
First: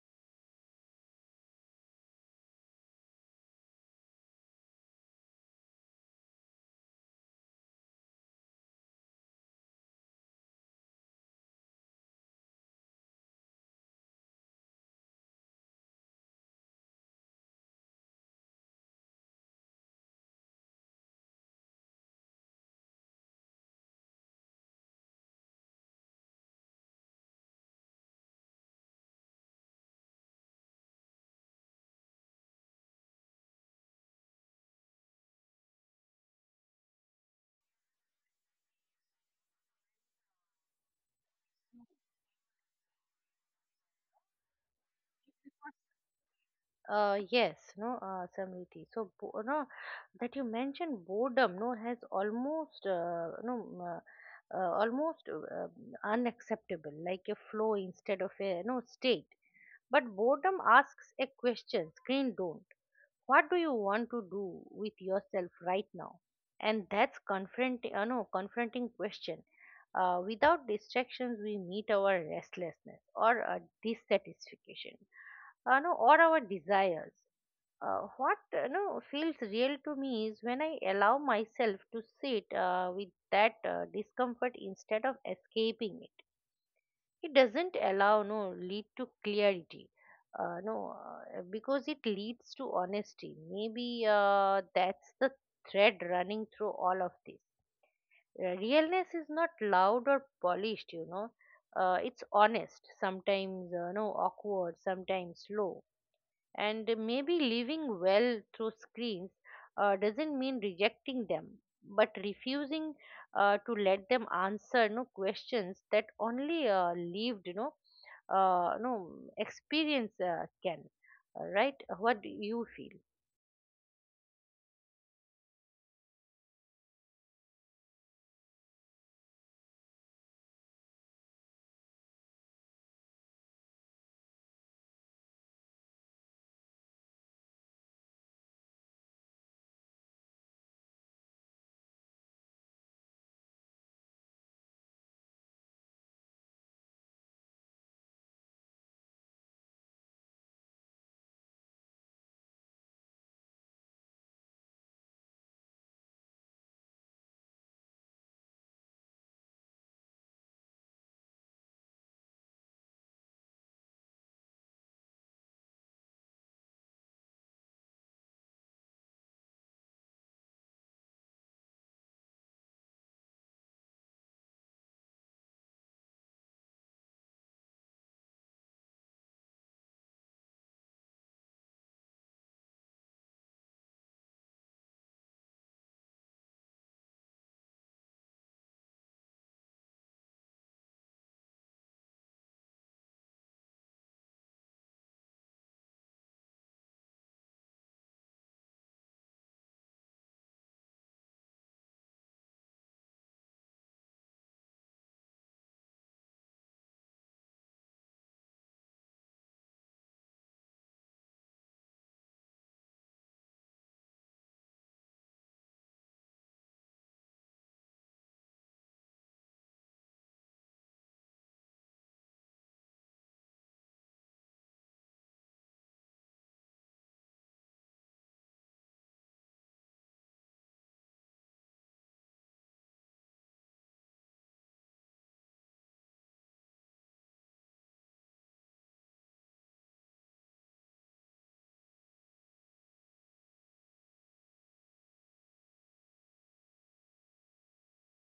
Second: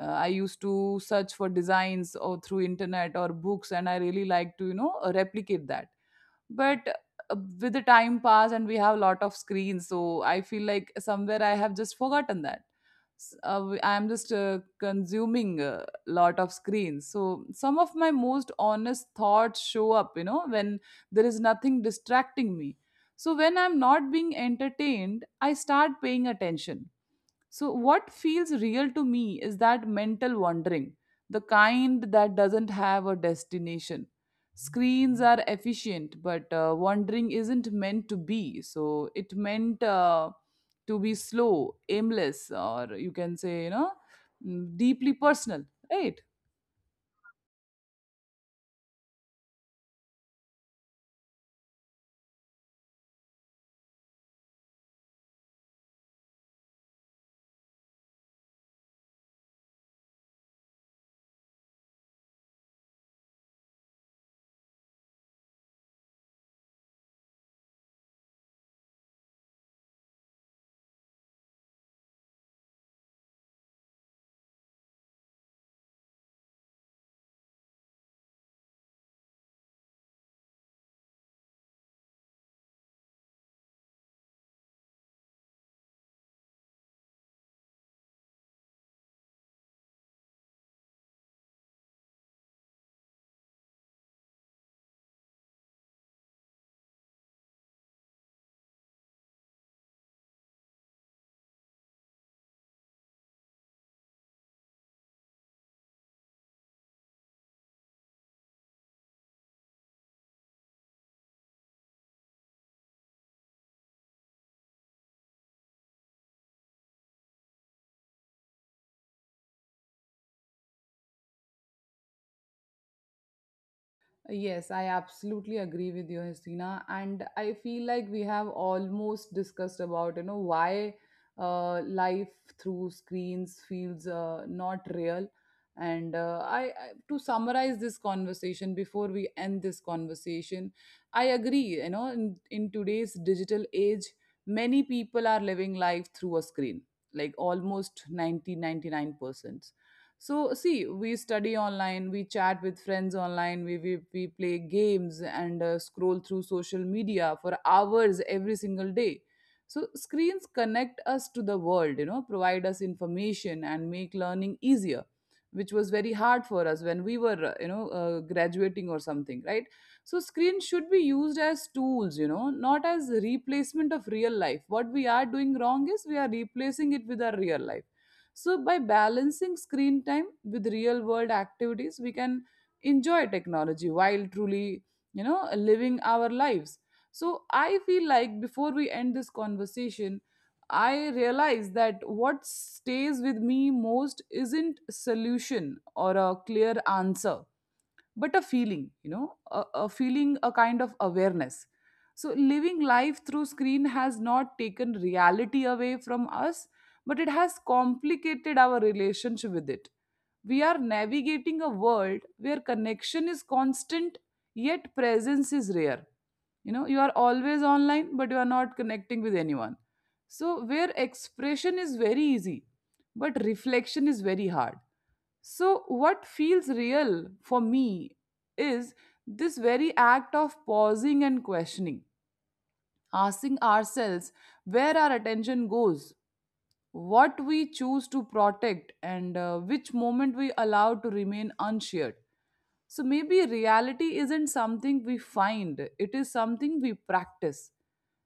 S1: uh, I used to search for designs or through internet or books, and I really like to, you know, replicate that. But uh, with the time pass and we have a lot of screens, so I feel like somewhere I have just forgotten that. S- uh, w- I'm just uh, consuming a lot of screens, so some of my most honest thoughts show up, you know, when there is nothing distracting me. So when I'm not being entertained, I start paying attention. So what feels real to me is that mental wandering, the kind that doesn't have a destination. Screens are efficient, but uh, wandering isn't meant to be. So it meant uh, to be slow, aimless, or you can say, you know, mm, deeply personal, right?
S2: Uh, yes, no, uh, Samriti. So, bo- you know, that you mentioned boredom, no, has almost, uh, you know, m- uh, uh, almost uh, um, unacceptable, like a flow instead of a, you know, state. But boredom asks a question, screen don't. What do you want to do with yourself right now? And that's confronting, uh, no, confronting question. Uh, without distractions, we meet our restlessness, or uh, dissatisfaction, uh, no, or our desires. Uh, what uh, no feels real to me is when I allow myself to sit uh, with that uh, discomfort instead of escaping it. It doesn't allow no lead to clarity, uh, no uh, because it leads to honesty, maybe uh, that's the thread running through all of this. Uh, realness is not loud or polished, you know, uh, it's honest, sometimes uh, no awkward, sometimes slow. And maybe living well through screens uh, doesn't mean rejecting them, but refusing uh, to let them answer no questions that only uh, lived, you know, uh, no experience uh, can. Uh, Right? What do you feel?
S1: Yes, I absolutely agree with you, Hasina. And I feel like we have almost discussed about, you know, why uh, life through screens feels uh, not real. And uh, I, I, to summarize this conversation before we end this conversation, I agree, you know, in, in today's digital age, many people are living life through a screen, like almost ninety ninety nine percent. So see, we study online, we chat with friends online, we we, we play games and uh, scroll through social media for hours every single day. So screens connect us to the world, you know, provide us information and make learning easier, which was very hard for us when we were uh, you know uh, graduating or something, right? So screens should be used as tools, you know, not as replacement of real life. What we are doing wrong is we are replacing it with our real life. So, by balancing screen time with real world activities, we can enjoy technology while truly, you know, living our lives. So, I feel like before we end this conversation, I realize that what stays with me most isn't solution or a clear answer, but a feeling, you know, a, a feeling, a kind of awareness. So living life through screen has not taken reality away from us, but it has complicated our relationship with it. We are navigating a world where connection is constant, yet presence is rare. You know, you are always online, but you are not connecting with anyone. So where expression is very easy, but reflection is very hard. So, what feels real for me is this very act of pausing and questioning, asking ourselves where our attention goes, what we choose to protect, and uh, which moment we allow to remain unshared. So maybe reality isn't something we find, it is something we practice,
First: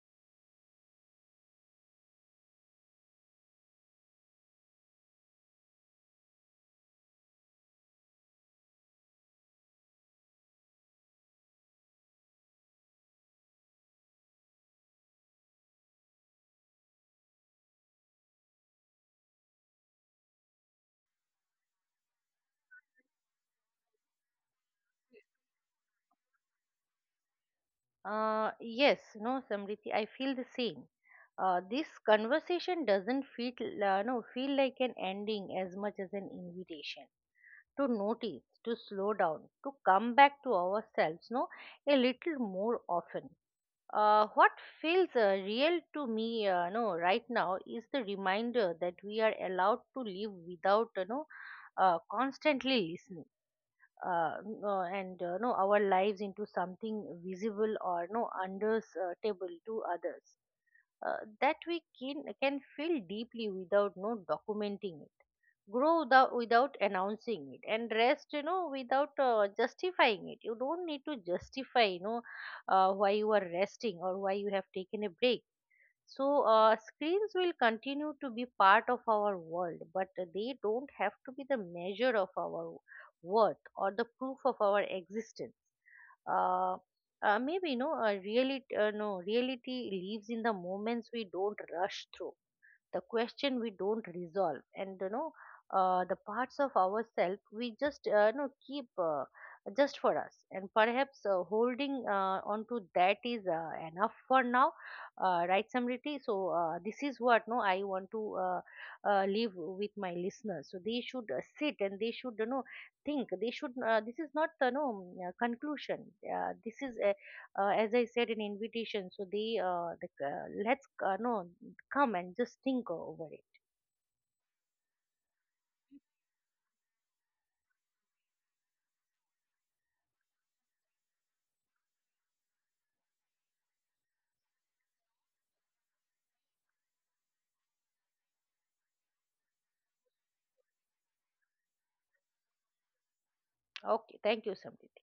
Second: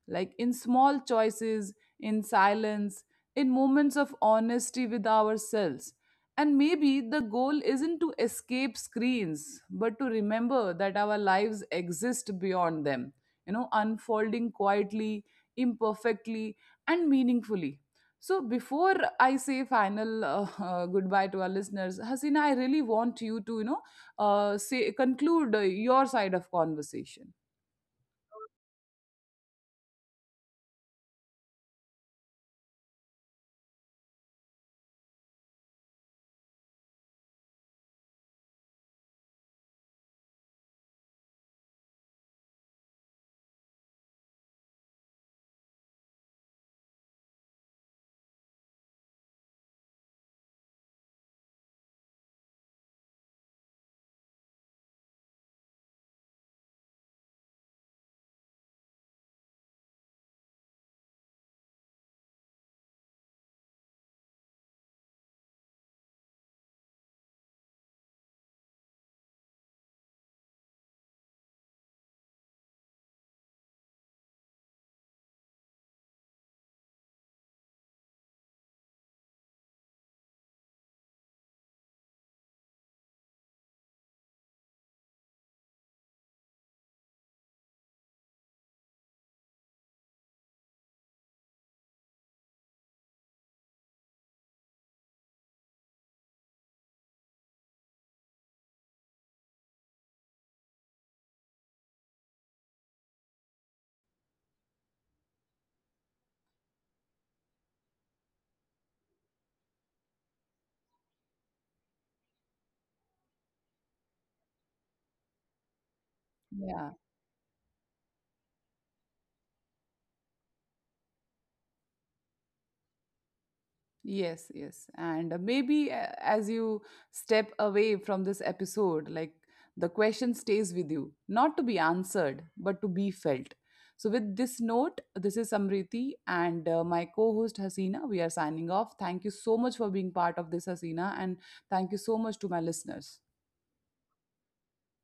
S1: like in small choices, in silence, in moments of honesty with ourselves. And maybe the goal isn't to escape screens, but to remember that our lives exist beyond them, you know, unfolding quietly, imperfectly, and meaningfully. So, before I say final uh, uh, goodbye to our listeners, Hasina, I really want you to, you know, uh, say, conclude uh, your side of conversation.
S2: Uh, yes, no, Samriti, I feel the same. Uh, this conversation doesn't feel, uh, no, feel like an ending as much as an invitation to notice, to slow down, to come back to ourselves, no, a little more often. Uh, what feels uh, real to me, uh, no, right now is the reminder that we are allowed to live without, you know, uh, constantly listening. Uh, n- uh, and uh, no, our lives into something visible or no understandable to others, uh, that we can, can feel deeply without no documenting it, grow without, without announcing it, and rest, you know, without uh, justifying it. You don't need to justify, you know, uh, why you are resting or why you have taken a break. So uh, screens will continue to be part of our world, but they don't have to be the measure of our worth or the proof of our existence. uh, uh, Maybe no uh, reality uh, no reality lives in the moments we don't rush through, the question we don't resolve, and you know uh, the parts of ourselves we just, uh, you know, keep uh, just for us. And perhaps uh, holding uh, on to that is uh, enough for now, uh, right, Samriti? So uh, this is what, no I want to, uh, uh, leave with my listeners, so they should uh, sit and they should, you know, think. They should, uh, this is not uh, no mm, uh, conclusion, uh, this
S1: Yeah.
S2: is a, uh, as I said, an invitation, so they uh, the, uh, let's uh, no come and just tinker over it.
S1: Yes. Yes. And uh, maybe uh, as you step away from this episode, like the question stays with you, not to be answered, but to be felt. So, with this note, this is Samriti and uh, my co host Hasina. We are signing off. Thank you so much for being part of this, Hasina, and thank you so much to my listeners.
S2: Okay, thank you, Samrit.